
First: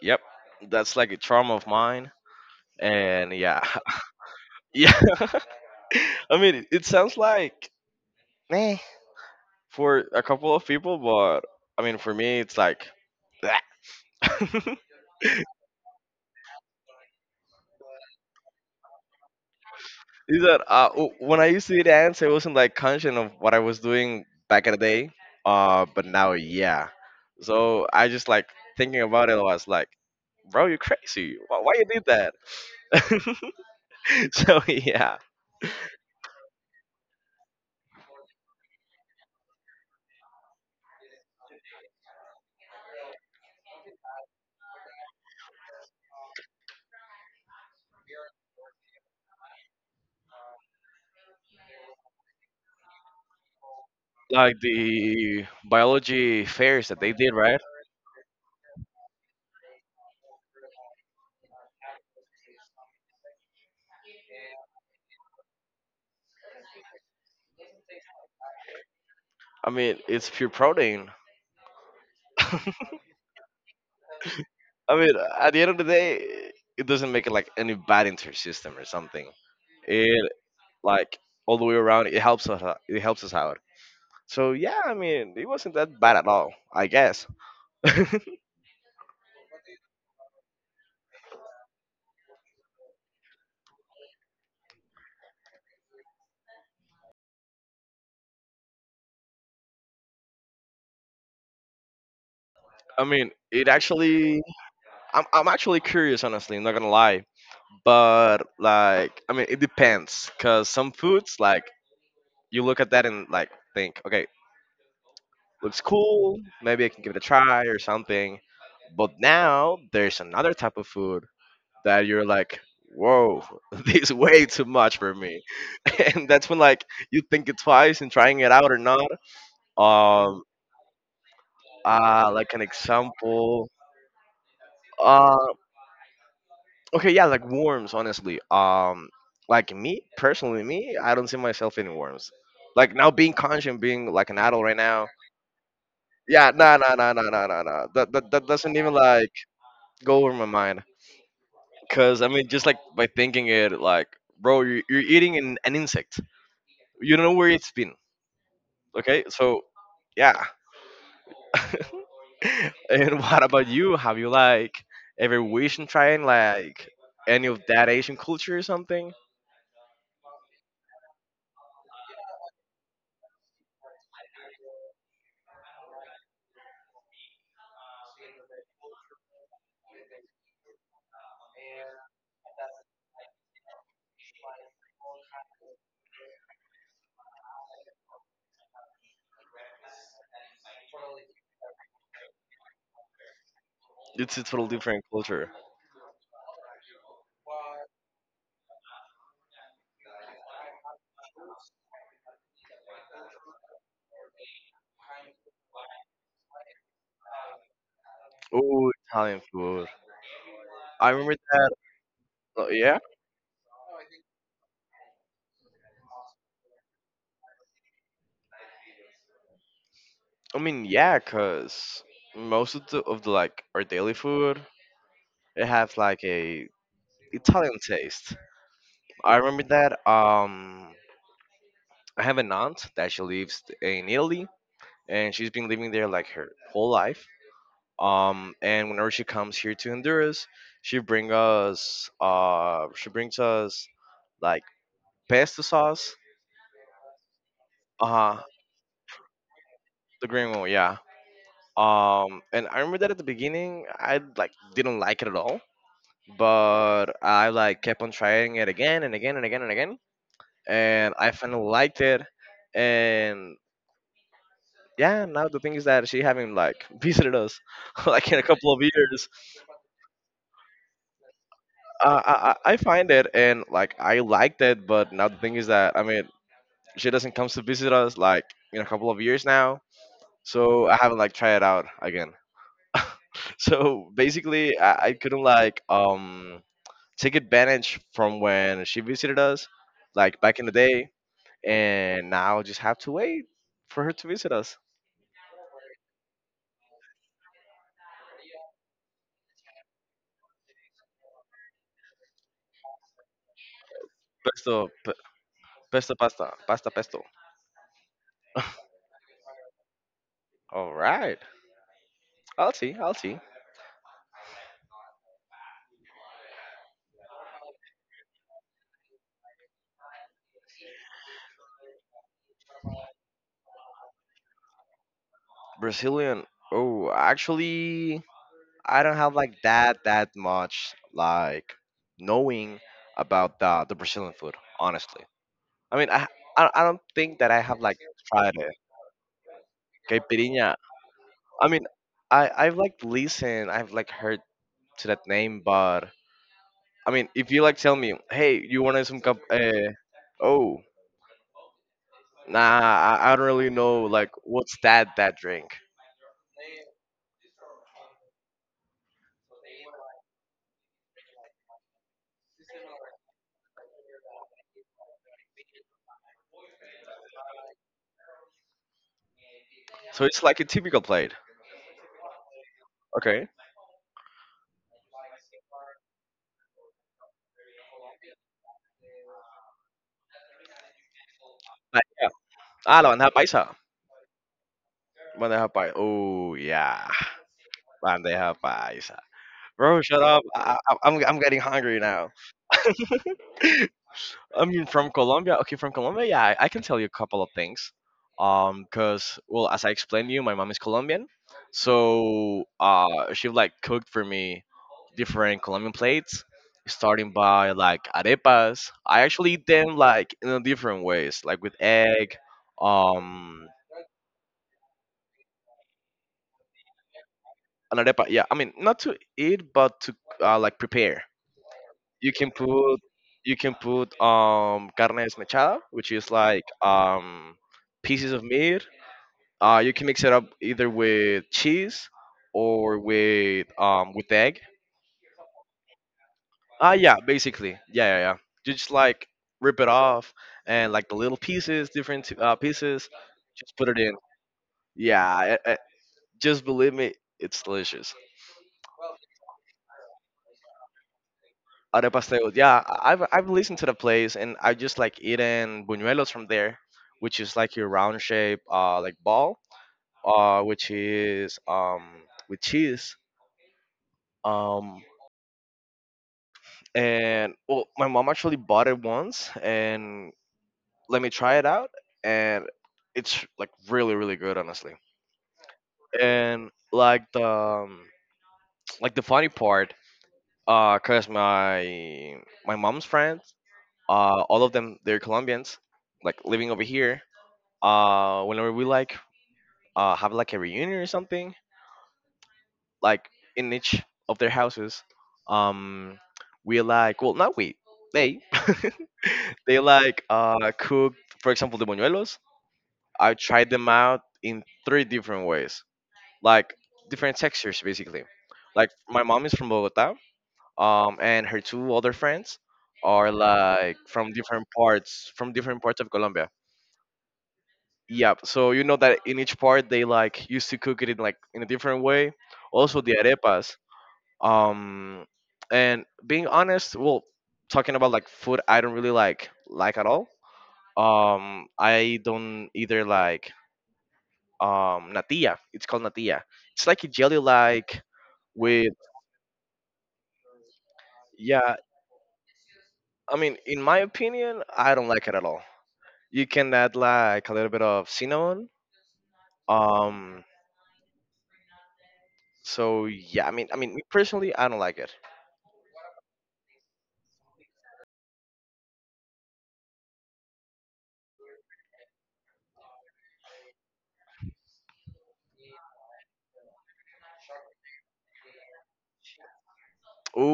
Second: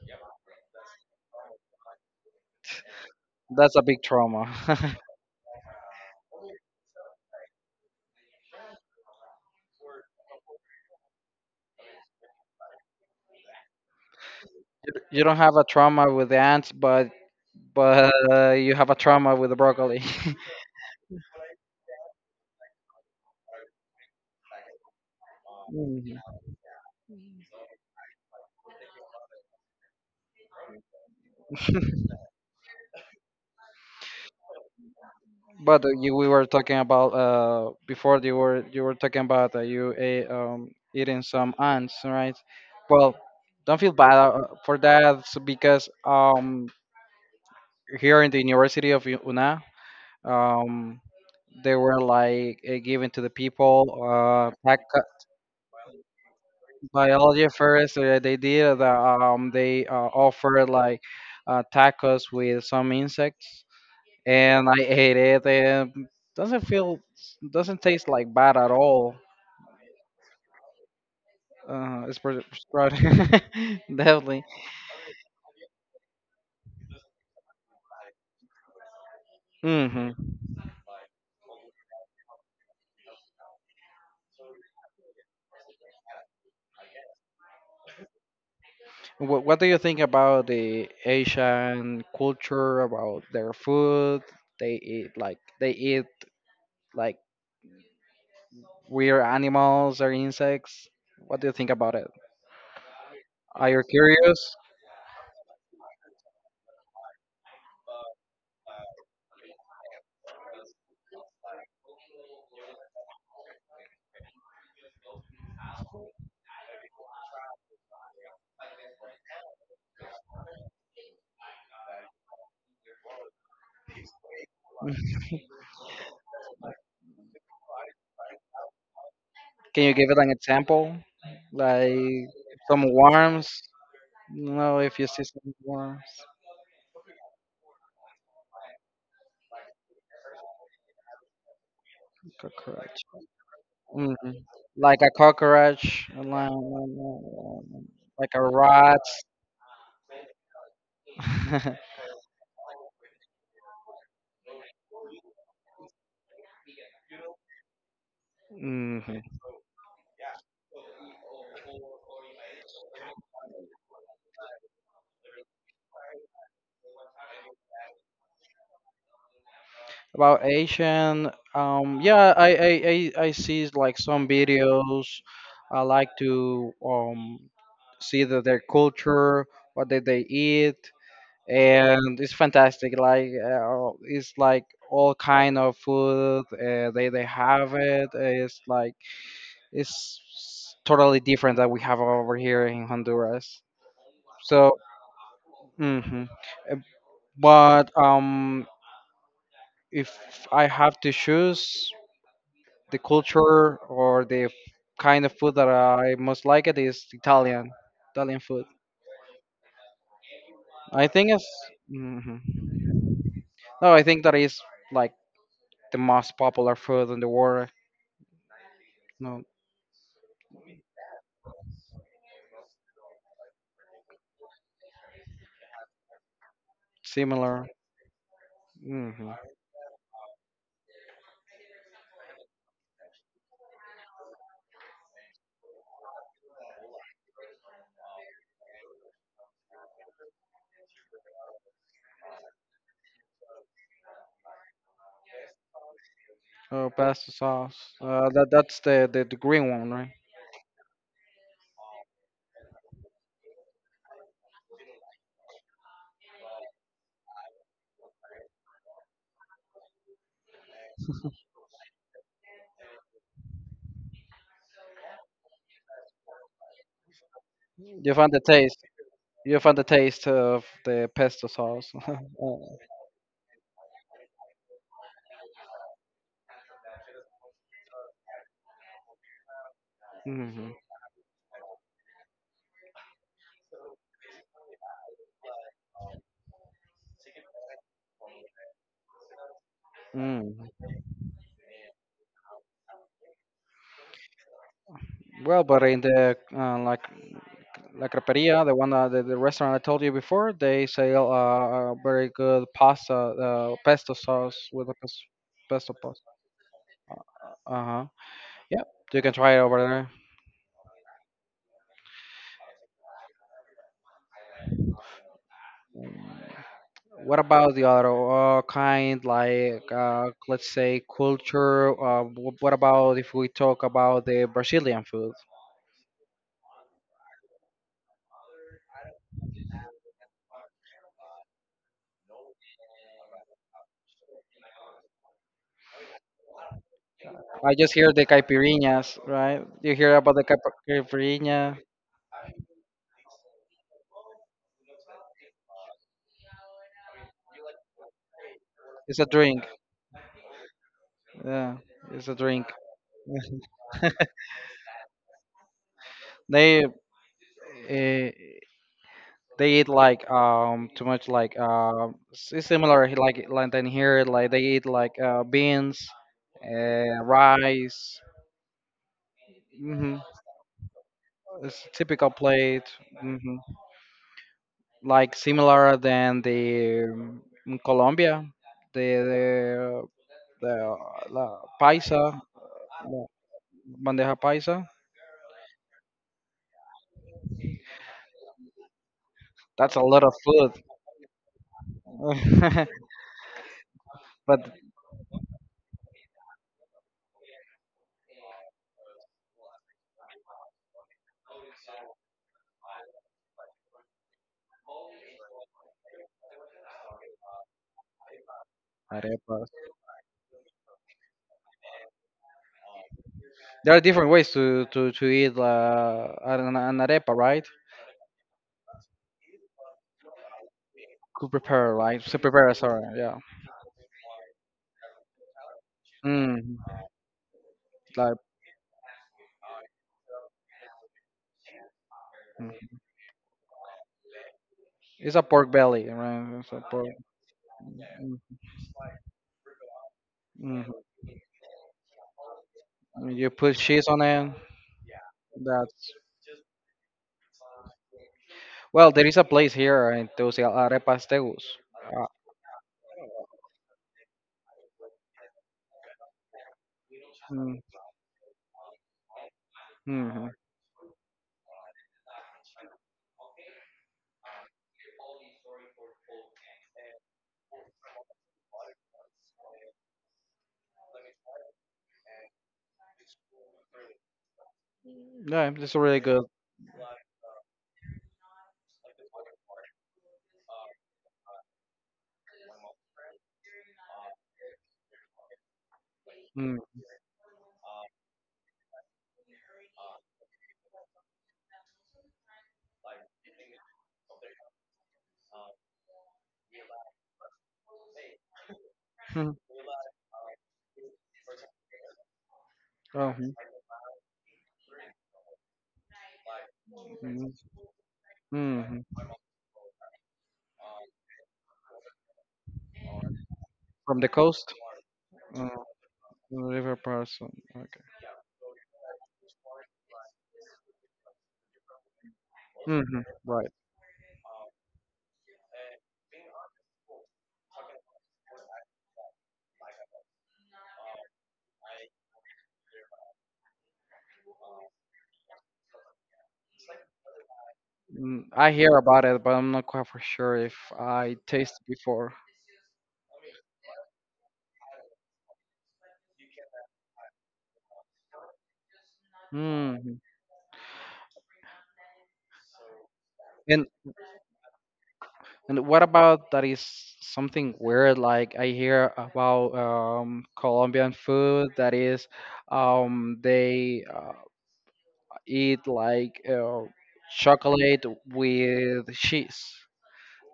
[SPEAKER 1] Yep. That's like a trauma of mine. And yeah.
[SPEAKER 2] That's a big trauma.
[SPEAKER 1] Yeah. I mean, it sounds like meh for a couple of people, but I mean, for me, it's like, bleh.
[SPEAKER 2] you you don't have a trauma with the ants, but but uh, you have a trauma with the broccoli.
[SPEAKER 1] Is that uh, w- when I used to eat ants, I wasn't like conscious of what I was doing back in the day. Uh, but
[SPEAKER 2] Mhm.
[SPEAKER 1] now, yeah. So I just like thinking about it. I was like, bro, you're crazy. Why, why you did that? So yeah,
[SPEAKER 2] But uh, you, we were talking about uh before you were you were talking about uh, you ate, um eating some ants, right? Well, don't feel bad uh, for that s- because um here in the University of U- Una, um, they were like uh, giving to the people uh,
[SPEAKER 1] like
[SPEAKER 2] back
[SPEAKER 1] the biology fairs that they did,
[SPEAKER 2] biology
[SPEAKER 1] right?
[SPEAKER 2] first. Uh, they did the, um, they uh, offered like uh, tacos with some insects, and I ate it. And doesn't feel doesn't taste like bad at all.
[SPEAKER 1] I mean, it's pure protein.
[SPEAKER 2] Uh, it's pretty, definitely.
[SPEAKER 1] I mean, at the end of the day, it doesn't make it like any bad into your system or something.
[SPEAKER 2] Hmm
[SPEAKER 1] It like all the way around, it helps us out- It helps us out. So yeah, I mean, it wasn't that bad at all, I guess. I
[SPEAKER 2] What, what do you think about the Asian culture, about their food? They eat like they eat, like weird animals or insects? What do you think about it?
[SPEAKER 1] mean,
[SPEAKER 2] Are
[SPEAKER 1] it
[SPEAKER 2] you
[SPEAKER 1] actually,
[SPEAKER 2] curious?
[SPEAKER 1] I'm, I'm actually curious, honestly, I'm not gonna lie. But like, I mean, it depends, cause some foods, like, you look at that and like think, okay, looks cool, maybe I can give it a try or something. But now there's another type of food that you're like, whoa, this is way too much for me, and that's when like you think it twice in trying it out or not.
[SPEAKER 2] Can you give it like, an
[SPEAKER 1] Um,
[SPEAKER 2] example? Like
[SPEAKER 1] Uh, like an
[SPEAKER 2] some worms?
[SPEAKER 1] example.
[SPEAKER 2] No, if you see
[SPEAKER 1] Uh,
[SPEAKER 2] some worms.
[SPEAKER 1] okay, yeah, like worms. Honestly, um, like me personally, me, I don't see myself in worms. Like
[SPEAKER 2] Cockroach.
[SPEAKER 1] now, being conscious, being
[SPEAKER 2] Hmm
[SPEAKER 1] like an adult right
[SPEAKER 2] Like
[SPEAKER 1] now.
[SPEAKER 2] a cockroach, like,
[SPEAKER 1] Yeah, no, no, no, no, no, no, no. That that
[SPEAKER 2] like a
[SPEAKER 1] that doesn't even
[SPEAKER 2] rat.
[SPEAKER 1] like go over my mind. Cause I mean, just like by thinking it, like, bro, you're, you're eating an, an insect. You don't know where it's been. Okay,
[SPEAKER 2] hmm
[SPEAKER 1] so yeah. And what about you? Have you like ever wished on trying like any of that Asian culture or something?
[SPEAKER 2] About Asian, um, yeah, I, I, I, I see like some videos. I like to um, see the, their culture, what did they eat, and it's fantastic. Like uh, it's like all kind of food. Uh, they they have it. uh, It's like it's s- totally different that we have over here in Honduras.
[SPEAKER 1] It's a total
[SPEAKER 2] So,
[SPEAKER 1] different culture.
[SPEAKER 2] hmm but um, if I have to choose the culture or the kind of food that I most like it is Italian, Italian food.
[SPEAKER 1] Oh, Italian food.
[SPEAKER 2] I
[SPEAKER 1] I
[SPEAKER 2] think
[SPEAKER 1] remember
[SPEAKER 2] it's
[SPEAKER 1] that.
[SPEAKER 2] hmm
[SPEAKER 1] uh, Yeah.
[SPEAKER 2] no, I think that is like the most popular food in the world. No,
[SPEAKER 1] I mean, yeah, cause most of the of the like our daily food, it has like a
[SPEAKER 2] similar.
[SPEAKER 1] Italian taste.
[SPEAKER 2] Mm-hmm.
[SPEAKER 1] I remember that. Um, I have an aunt that she lives in Italy, and she's been living there like her whole life. um and whenever she comes here to Honduras, she bring us uh she brings us like pesto sauce.
[SPEAKER 2] Oh, pasta sauce. Uh,
[SPEAKER 1] Uh-huh,
[SPEAKER 2] that that's the, the the green one, right?
[SPEAKER 1] the green one, yeah. Um and I remember that at the beginning, I like didn't like it at all, but I like kept on trying it again and again and again and again, and I finally liked it. And yeah, now the thing is that she haven't like visited us
[SPEAKER 2] You
[SPEAKER 1] like
[SPEAKER 2] found
[SPEAKER 1] in
[SPEAKER 2] the
[SPEAKER 1] a couple
[SPEAKER 2] taste.
[SPEAKER 1] of years.
[SPEAKER 2] You found the taste of the pesto sauce.
[SPEAKER 1] Uh, I, I I find it and like I liked it, but now the thing is that I mean she doesn't come to visit us like in a couple of years now,
[SPEAKER 2] hmm
[SPEAKER 1] so I haven't like tried it out again. So basically, I, I couldn't like um take advantage from when she visited us, like
[SPEAKER 2] Mm.
[SPEAKER 1] back in the day, and now I just have to wait for her to visit us.
[SPEAKER 2] Well, but in the uh, like La Creperia, the one uh, the, the restaurant I told you before, they sell uh, a very good pasta, uh, pesto sauce
[SPEAKER 1] Pesto,
[SPEAKER 2] with a
[SPEAKER 1] pe-
[SPEAKER 2] pes- pesto
[SPEAKER 1] pesto,
[SPEAKER 2] pasta.
[SPEAKER 1] pasta, pasta, pesto.
[SPEAKER 2] Uh huh. Yep, you can try it over there.
[SPEAKER 1] All right, I'll see, I'll see.
[SPEAKER 2] Mm. What about the other uh, kind, like uh, let's say culture? Uh, wh- what about if we talk about the Brazilian food?
[SPEAKER 1] Brazilian. Oh, actually, I don't have like that that much like knowing about the the Brazilian food. Honestly, I mean, I I, I don't think that I
[SPEAKER 2] I
[SPEAKER 1] have
[SPEAKER 2] just
[SPEAKER 1] like
[SPEAKER 2] hear the
[SPEAKER 1] tried it.
[SPEAKER 2] caipirinhas, right? You hear about the
[SPEAKER 1] Caipirinha.
[SPEAKER 2] caip-
[SPEAKER 1] I
[SPEAKER 2] caipirinha?
[SPEAKER 1] mean, I I've like listened. I've like heard to that name, but I mean, if you like tell me, hey, you want
[SPEAKER 2] It's
[SPEAKER 1] some
[SPEAKER 2] a
[SPEAKER 1] cup?
[SPEAKER 2] drink.
[SPEAKER 1] Uh, oh,
[SPEAKER 2] Yeah, it's a drink.
[SPEAKER 1] nah, I, I don't really know. Like, what's that that drink?
[SPEAKER 2] They uh, they eat like um too much like um s- it's similar he- like like than here like they eat like uh, beans, uh, rice. Hmm
[SPEAKER 1] So it's like a typical plate.
[SPEAKER 2] It's a typical plate.
[SPEAKER 1] Okay.
[SPEAKER 2] Hmm Like similar than the um, in Colombia, the the the la
[SPEAKER 1] Like, yeah.
[SPEAKER 2] paisa,
[SPEAKER 1] Ah, la
[SPEAKER 2] la
[SPEAKER 1] bandeja paisa.
[SPEAKER 2] bandeja paisa.
[SPEAKER 1] Bandeja paisa. Oh yeah. Bandeja paisa.
[SPEAKER 2] That's a
[SPEAKER 1] Bro, shut
[SPEAKER 2] lot of
[SPEAKER 1] up. I,
[SPEAKER 2] food.
[SPEAKER 1] I, I'm, I'm getting hungry now. I
[SPEAKER 2] but
[SPEAKER 1] mean, from Colombia. Okay, from Colombia, yeah, I, I can tell you a couple of things. Um, cause well, as I explained to you, my mom is Colombian, so uh, she like cooked for me different Colombian plates, starting by like arepas. I actually eat
[SPEAKER 2] arepas.
[SPEAKER 1] them like in a different ways, like with egg, um,
[SPEAKER 2] There are different ways to to to eat uh, an, an arepa, right?
[SPEAKER 1] an arepa. Yeah, I mean, not to eat, but to uh, like prepare.
[SPEAKER 2] Could prepare, right?
[SPEAKER 1] you
[SPEAKER 2] To
[SPEAKER 1] can
[SPEAKER 2] prepare,
[SPEAKER 1] put
[SPEAKER 2] sorry, yeah.
[SPEAKER 1] you can put um carne desmechada, which is like
[SPEAKER 2] Mm,
[SPEAKER 1] um pieces
[SPEAKER 2] like
[SPEAKER 1] of meat. Uh, you can mix it up, either with cheese or
[SPEAKER 2] mm.
[SPEAKER 1] with um with egg.
[SPEAKER 2] It's a pork belly, right? It's a
[SPEAKER 1] Ah,
[SPEAKER 2] pork.
[SPEAKER 1] yeah, basically, yeah, yeah, yeah. You just like rip it off,
[SPEAKER 2] Mm,
[SPEAKER 1] and
[SPEAKER 2] mm.
[SPEAKER 1] like the little pieces, different uh, pieces,
[SPEAKER 2] You
[SPEAKER 1] just
[SPEAKER 2] put
[SPEAKER 1] put it
[SPEAKER 2] cheese
[SPEAKER 1] in.
[SPEAKER 2] on it.
[SPEAKER 1] Yeah, I, I,
[SPEAKER 2] That's
[SPEAKER 1] just believe me, it's delicious.
[SPEAKER 2] well. There is a place here in Tegucigalpa, Arepas Tegus.
[SPEAKER 1] Arepas Pasteos. Yeah, I- I've I've listened to the place, and I just like eating buñuelos from there, which
[SPEAKER 2] Uh,
[SPEAKER 1] is like
[SPEAKER 2] mm,
[SPEAKER 1] your round shape, uh, like ball,
[SPEAKER 2] mhm.
[SPEAKER 1] uh, which is um with cheese. Um, and well, my mom actually bought it once, and let me try it out, and it's like really really good, honestly.
[SPEAKER 2] Yeah, it's really good.
[SPEAKER 1] And like the um, like the funny part, uh, cause my my mom's friends, uh, all of them they're Colombians, like living
[SPEAKER 2] Mm,
[SPEAKER 1] over here uh whenever we like uh have like a reunion or something like in each of their houses um we like, well, not we they
[SPEAKER 2] mhm.
[SPEAKER 1] they like uh cook, for example, the buñuelos.
[SPEAKER 2] Oh,
[SPEAKER 1] I
[SPEAKER 2] mhm,
[SPEAKER 1] tried them out in three different ways, like different
[SPEAKER 2] mhm,
[SPEAKER 1] textures basically. Like
[SPEAKER 2] mhm.
[SPEAKER 1] my mom is from Bogota, um and her two other friends are like
[SPEAKER 2] From the
[SPEAKER 1] from different
[SPEAKER 2] coast,
[SPEAKER 1] parts from
[SPEAKER 2] uh,
[SPEAKER 1] different parts of Colombia.
[SPEAKER 2] river person. Okay.
[SPEAKER 1] Yeah, so you know that in each part they like used to cook it in like in a different way. Also the
[SPEAKER 2] hmm Right.
[SPEAKER 1] arepas. Um, and being honest, well, talking about like food, I don't really like like at all. Um, I don't either like um natilla. It's called natilla. It's like a jelly like
[SPEAKER 2] Mm, I
[SPEAKER 1] with,
[SPEAKER 2] hear about it, but I'm not quite for sure if I
[SPEAKER 1] yeah.
[SPEAKER 2] tasted before.
[SPEAKER 1] I mean, in my opinion, I don't like it at all. You can add like a little bit of cinnamon.
[SPEAKER 2] Mm.
[SPEAKER 1] Um, so yeah. I mean, I
[SPEAKER 2] And
[SPEAKER 1] mean, me personally, I don't like it.
[SPEAKER 2] and what about that is something weird? Like I hear about um, Colombian food that is, um, they uh, eat like uh, chocolate with cheese,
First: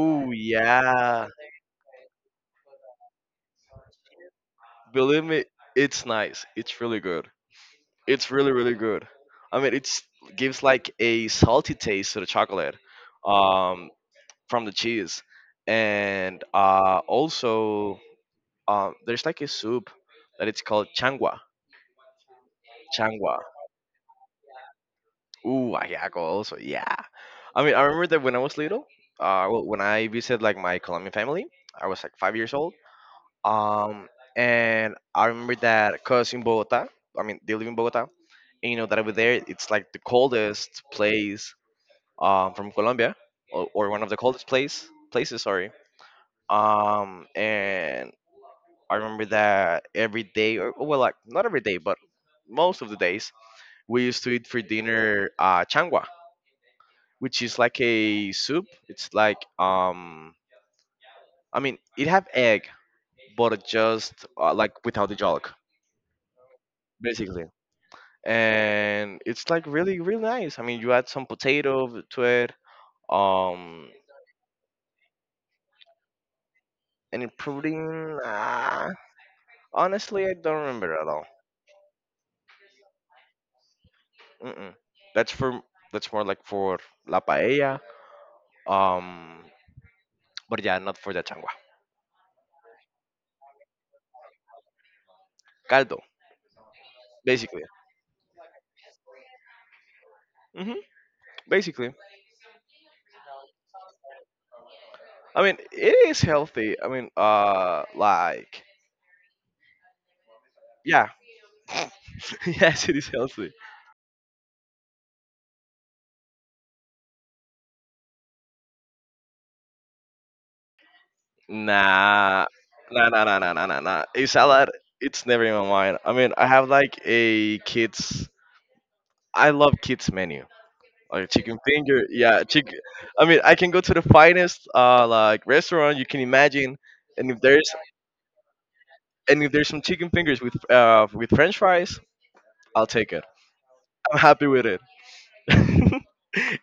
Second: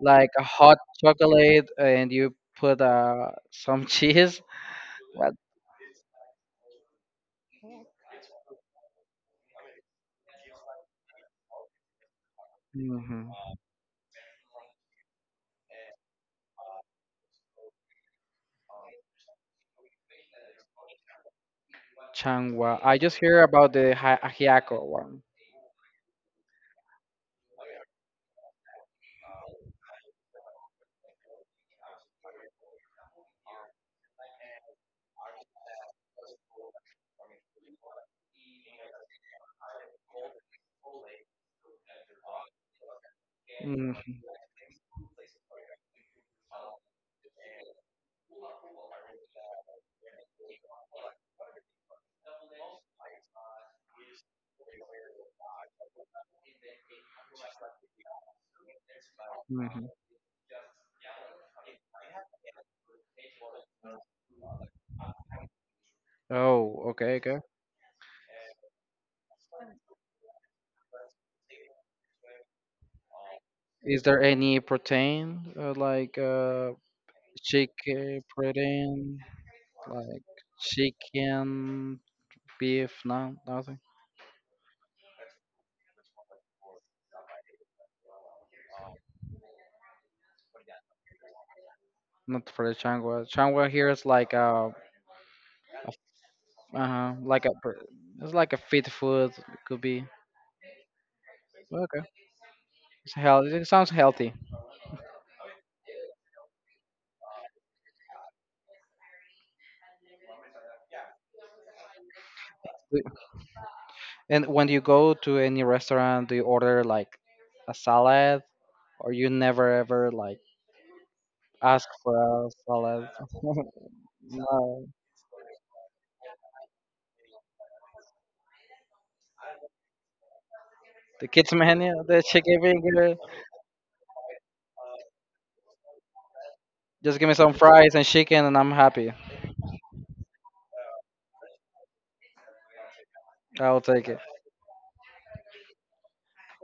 [SPEAKER 2] like a hot
[SPEAKER 1] yeah.
[SPEAKER 2] chocolate, and you put uh, some cheese.
[SPEAKER 1] Believe
[SPEAKER 2] What?
[SPEAKER 1] me, it's nice. It's really good. It's really really good. I mean, it's gives like a salty taste to the chocolate
[SPEAKER 2] Hmm
[SPEAKER 1] um from the cheese. And uh also um there's like a soup that it's called changua,
[SPEAKER 2] Changwa. I just
[SPEAKER 1] changua.
[SPEAKER 2] hear about the hi- ajiaco one.
[SPEAKER 1] Ooh, ayaco also. Yeah. I mean, I remember that when I was little, uh well, when I visited like my Colombian family, I was like five years old. Um, and I remember that because in Bogota, I mean, they live in Bogota, and you know that over there, it's like the coldest place um, from Colombia, or, or
[SPEAKER 2] Mhm.
[SPEAKER 1] one of the coldest place places. Sorry. Um, and I remember that every day, or, oh, well, like not every day, but most of the days, we used to eat for dinner uh, changua, which is like a soup. It's like
[SPEAKER 2] Mhm.
[SPEAKER 1] um, I mean, it have egg, but just uh, like without the yolk,
[SPEAKER 2] Oh, okay, okay.
[SPEAKER 1] basically. And it's like really really nice. I mean, you add some potato to it, um,
[SPEAKER 2] Is there any protein uh, like uh,
[SPEAKER 1] and protein.
[SPEAKER 2] chicken
[SPEAKER 1] Uh,
[SPEAKER 2] protein, like
[SPEAKER 1] honestly, I don't remember at all.
[SPEAKER 2] chicken, beef? No, nothing.
[SPEAKER 1] Mm-mm. That's for, that's more like for la paella. Um, but yeah, not for the changua,
[SPEAKER 2] Not for the changua. Changua here is like a, uh
[SPEAKER 1] caldo,
[SPEAKER 2] uh-huh, like a,
[SPEAKER 1] basically.
[SPEAKER 2] pr- it's like a fit food. It could be
[SPEAKER 1] Hmm. Basically,
[SPEAKER 2] okay. It's healthy. It sounds healthy.
[SPEAKER 1] I mean, it is healthy. I mean, uh, like yeah, yes, it is healthy.
[SPEAKER 2] And when you go to any restaurant, do you order like a salad, or you never ever like ask for
[SPEAKER 1] Nah,
[SPEAKER 2] a salad?
[SPEAKER 1] nah, nah, nah, nah, nah, nah, nah. A salad,
[SPEAKER 2] No,
[SPEAKER 1] it's never in my mind. I mean, I have like a kids. I love kids menu,
[SPEAKER 2] the
[SPEAKER 1] like
[SPEAKER 2] kids
[SPEAKER 1] chicken
[SPEAKER 2] menu,
[SPEAKER 1] finger.
[SPEAKER 2] the
[SPEAKER 1] Yeah,
[SPEAKER 2] chicken
[SPEAKER 1] chicken.
[SPEAKER 2] finger.
[SPEAKER 1] I mean, I can go to the finest uh like restaurant you can imagine,
[SPEAKER 2] Just give
[SPEAKER 1] and
[SPEAKER 2] me
[SPEAKER 1] if
[SPEAKER 2] some
[SPEAKER 1] there's,
[SPEAKER 2] fries and chicken, and I'm happy.
[SPEAKER 1] and if there's some chicken fingers with uh with French fries, I'll take it.
[SPEAKER 2] I'll take it.
[SPEAKER 1] I'm happy with it.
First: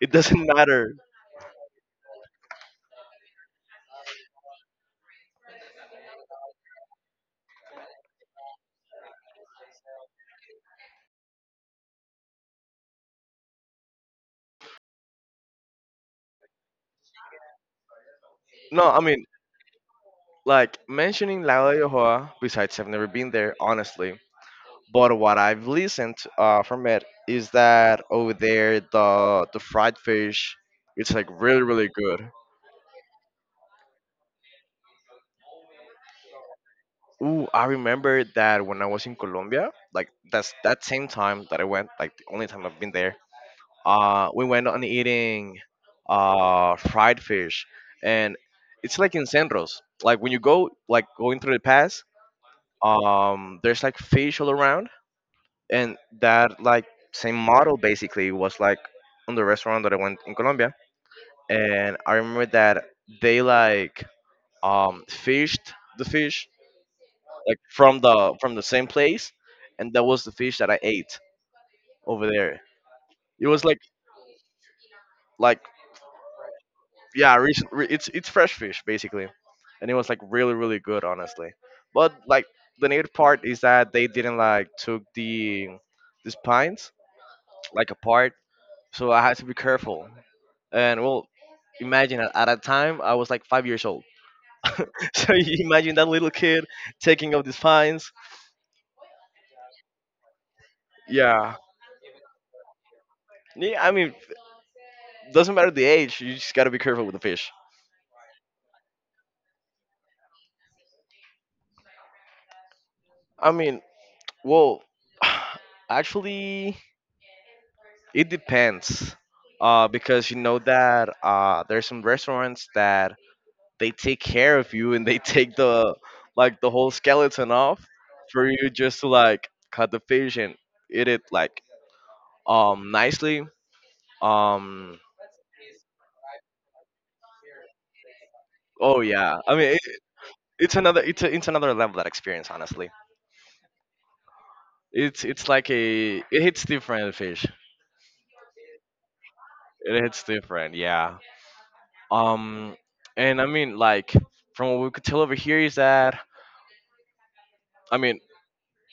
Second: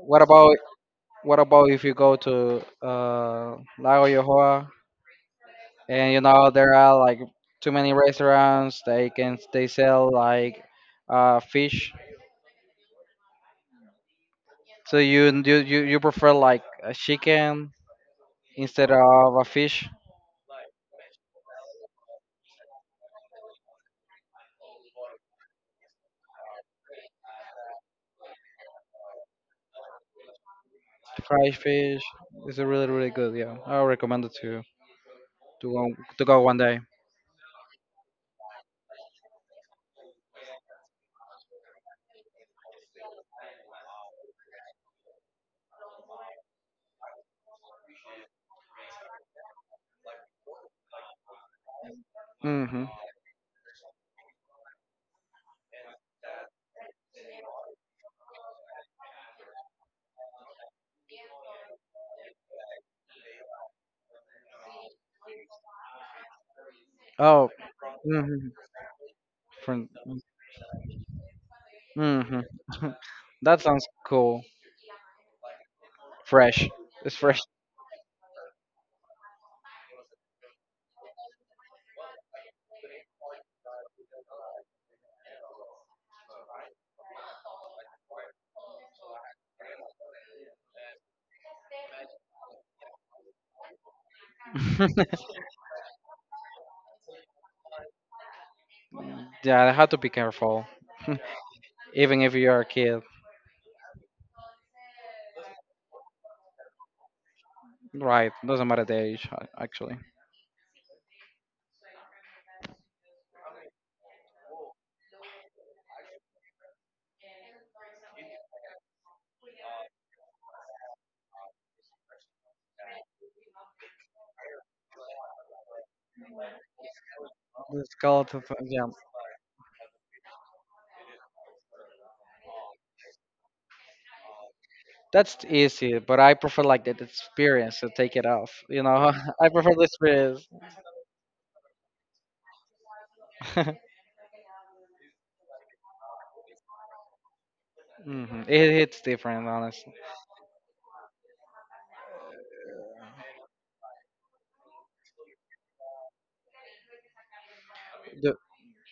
[SPEAKER 1] It doesn't
[SPEAKER 2] about
[SPEAKER 1] matter.
[SPEAKER 2] what about if you go to uh, Lago Yohoa and you know there are like too many restaurants. They can they sell like uh, fish. So you you you you prefer like a chicken instead
[SPEAKER 1] No, I mean,
[SPEAKER 2] of a fish,
[SPEAKER 1] like mentioning La Jolla, besides I've never been there, honestly. But what I've listened uh, from it is that over there the the fried fish, it's like
[SPEAKER 2] fried
[SPEAKER 1] really really
[SPEAKER 2] fish.
[SPEAKER 1] good.
[SPEAKER 2] It's really really good. Yeah, I would recommend it to to go to go one day.
[SPEAKER 1] Ooh, I remember that when I was in Colombia, like that's that same time that I went, like the only time I've been there. Uh, we went on eating uh fried fish, and it's like in Centros. Like when you go like going through the pass,
[SPEAKER 2] Hmm
[SPEAKER 1] um, there's like fish all around, and that like same model basically was like on the restaurant that I went in Colombia, and I remember that they like um fished the fish
[SPEAKER 2] Oh.
[SPEAKER 1] like from the
[SPEAKER 2] hmm
[SPEAKER 1] from the same place,
[SPEAKER 2] From.
[SPEAKER 1] and that was the fish that I ate over
[SPEAKER 2] Hmm
[SPEAKER 1] there. It
[SPEAKER 2] That
[SPEAKER 1] was like
[SPEAKER 2] sounds cool.
[SPEAKER 1] like
[SPEAKER 2] Fresh. It's
[SPEAKER 1] yeah,
[SPEAKER 2] fresh.
[SPEAKER 1] recent, re- it's it's fresh fish basically, and it was like really really good honestly. But like the negative part is that they didn't like took the the spines like apart, so I had to be careful. And well, imagine at, at that time I was like five years old, so you imagine that little kid taking off these fines.
[SPEAKER 2] Yeah, I have to be careful.
[SPEAKER 1] Yeah.
[SPEAKER 2] Even if you're a kid,
[SPEAKER 1] Yeah, I mean, doesn't matter the age. You just gotta be careful with the fish.
[SPEAKER 2] right? Doesn't matter the age, a- actually.
[SPEAKER 1] I mean, well, actually, it depends. Uh, because you know that uh, there's some restaurants that they take care of you and they take the, like the whole skeleton off
[SPEAKER 2] The skeleton,
[SPEAKER 1] for
[SPEAKER 2] f-
[SPEAKER 1] you
[SPEAKER 2] yeah.
[SPEAKER 1] just to like cut the fish and eat it like um nicely. Um,
[SPEAKER 2] That's easy, but I prefer like that experience to take it off. You
[SPEAKER 1] oh
[SPEAKER 2] know,
[SPEAKER 1] yeah.
[SPEAKER 2] I
[SPEAKER 1] I
[SPEAKER 2] prefer
[SPEAKER 1] mean,
[SPEAKER 2] the experience.
[SPEAKER 1] it's another, it's a, it's another level that experience. Honestly, it's it's like a, it hits different fish.
[SPEAKER 2] hmm It hits different, honestly.
[SPEAKER 1] It hits different. Yeah. Um, and I mean like from what we could tell over here is that I mean
[SPEAKER 2] The,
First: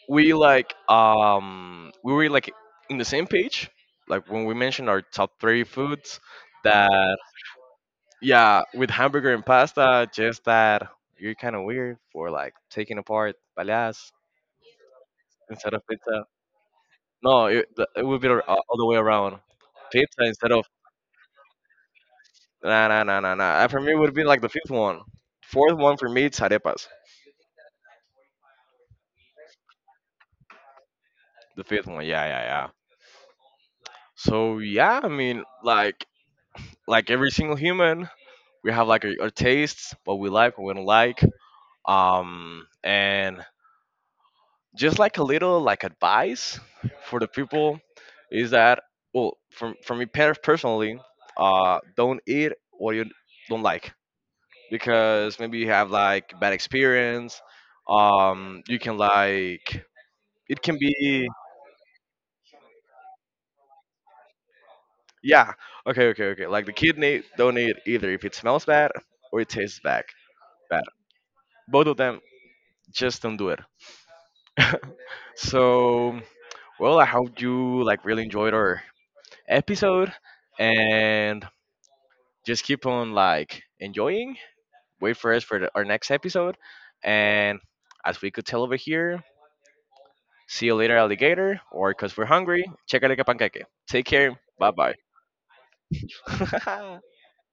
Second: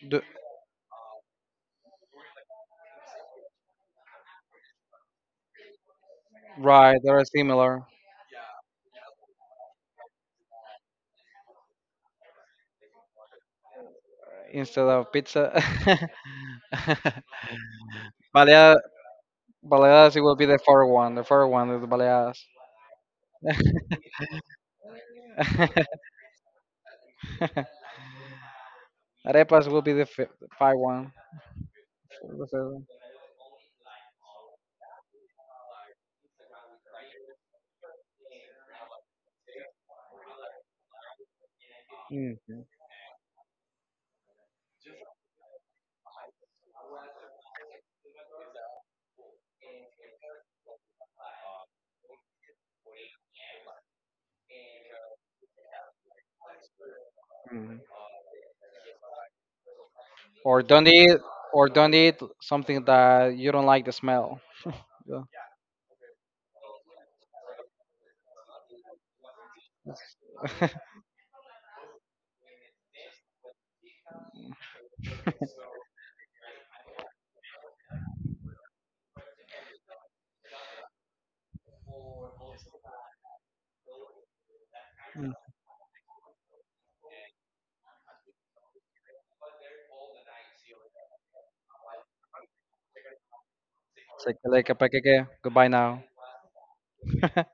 [SPEAKER 2] the,
[SPEAKER 1] we like um we were like in the same page like when we mentioned our top three foods
[SPEAKER 2] right,
[SPEAKER 1] that,
[SPEAKER 2] they're similar
[SPEAKER 1] yeah, with hamburger and pasta, just that you're kind of weird for like taking apart balas
[SPEAKER 2] instead of pizza.
[SPEAKER 1] instead of pizza. No, it, the- it would be the- all
[SPEAKER 2] Baleadas,
[SPEAKER 1] the way around.
[SPEAKER 2] baleadas, it
[SPEAKER 1] Pizza
[SPEAKER 2] will be
[SPEAKER 1] instead
[SPEAKER 2] the
[SPEAKER 1] of,
[SPEAKER 2] fourth one. The fourth one is baleadas.
[SPEAKER 1] nah nah nah nah nah. Uh, for me, it would be like the fifth one. Fourth one for me, it's arepas.
[SPEAKER 2] Arepas will be the fi five one.
[SPEAKER 1] The fifth one, yeah yeah
[SPEAKER 2] The fifth
[SPEAKER 1] yeah.
[SPEAKER 2] one.
[SPEAKER 1] So yeah, I mean, like like every single human, we have like our, our tastes, what we like, what we don't like.
[SPEAKER 2] Mhm,
[SPEAKER 1] Um, and just like a little like advice for the people is that, well, for for me per- personally, uh, don't eat what you don't like because maybe you have like bad experience.
[SPEAKER 2] mhm.
[SPEAKER 1] Um, you can like, it
[SPEAKER 2] Or
[SPEAKER 1] can
[SPEAKER 2] don't eat,
[SPEAKER 1] be,
[SPEAKER 2] or don't eat something that you don't like the smell. Yeah.
[SPEAKER 1] yeah, okay okay okay, like the kidney, don't eat either if it smells bad or it tastes bad bad, both of them, just don't do it. So, well, I hope you like really enjoyed our episode, and just keep on like enjoying. Wait
[SPEAKER 2] Mm.
[SPEAKER 1] for us for the, our next episode, and as we could tell over here, see you later, alligator, or because we're hungry, checa like a panqueque. Take
[SPEAKER 2] It's like,
[SPEAKER 1] care.
[SPEAKER 2] like a
[SPEAKER 1] Bye
[SPEAKER 2] paquete. Goodbye now.
[SPEAKER 1] bye.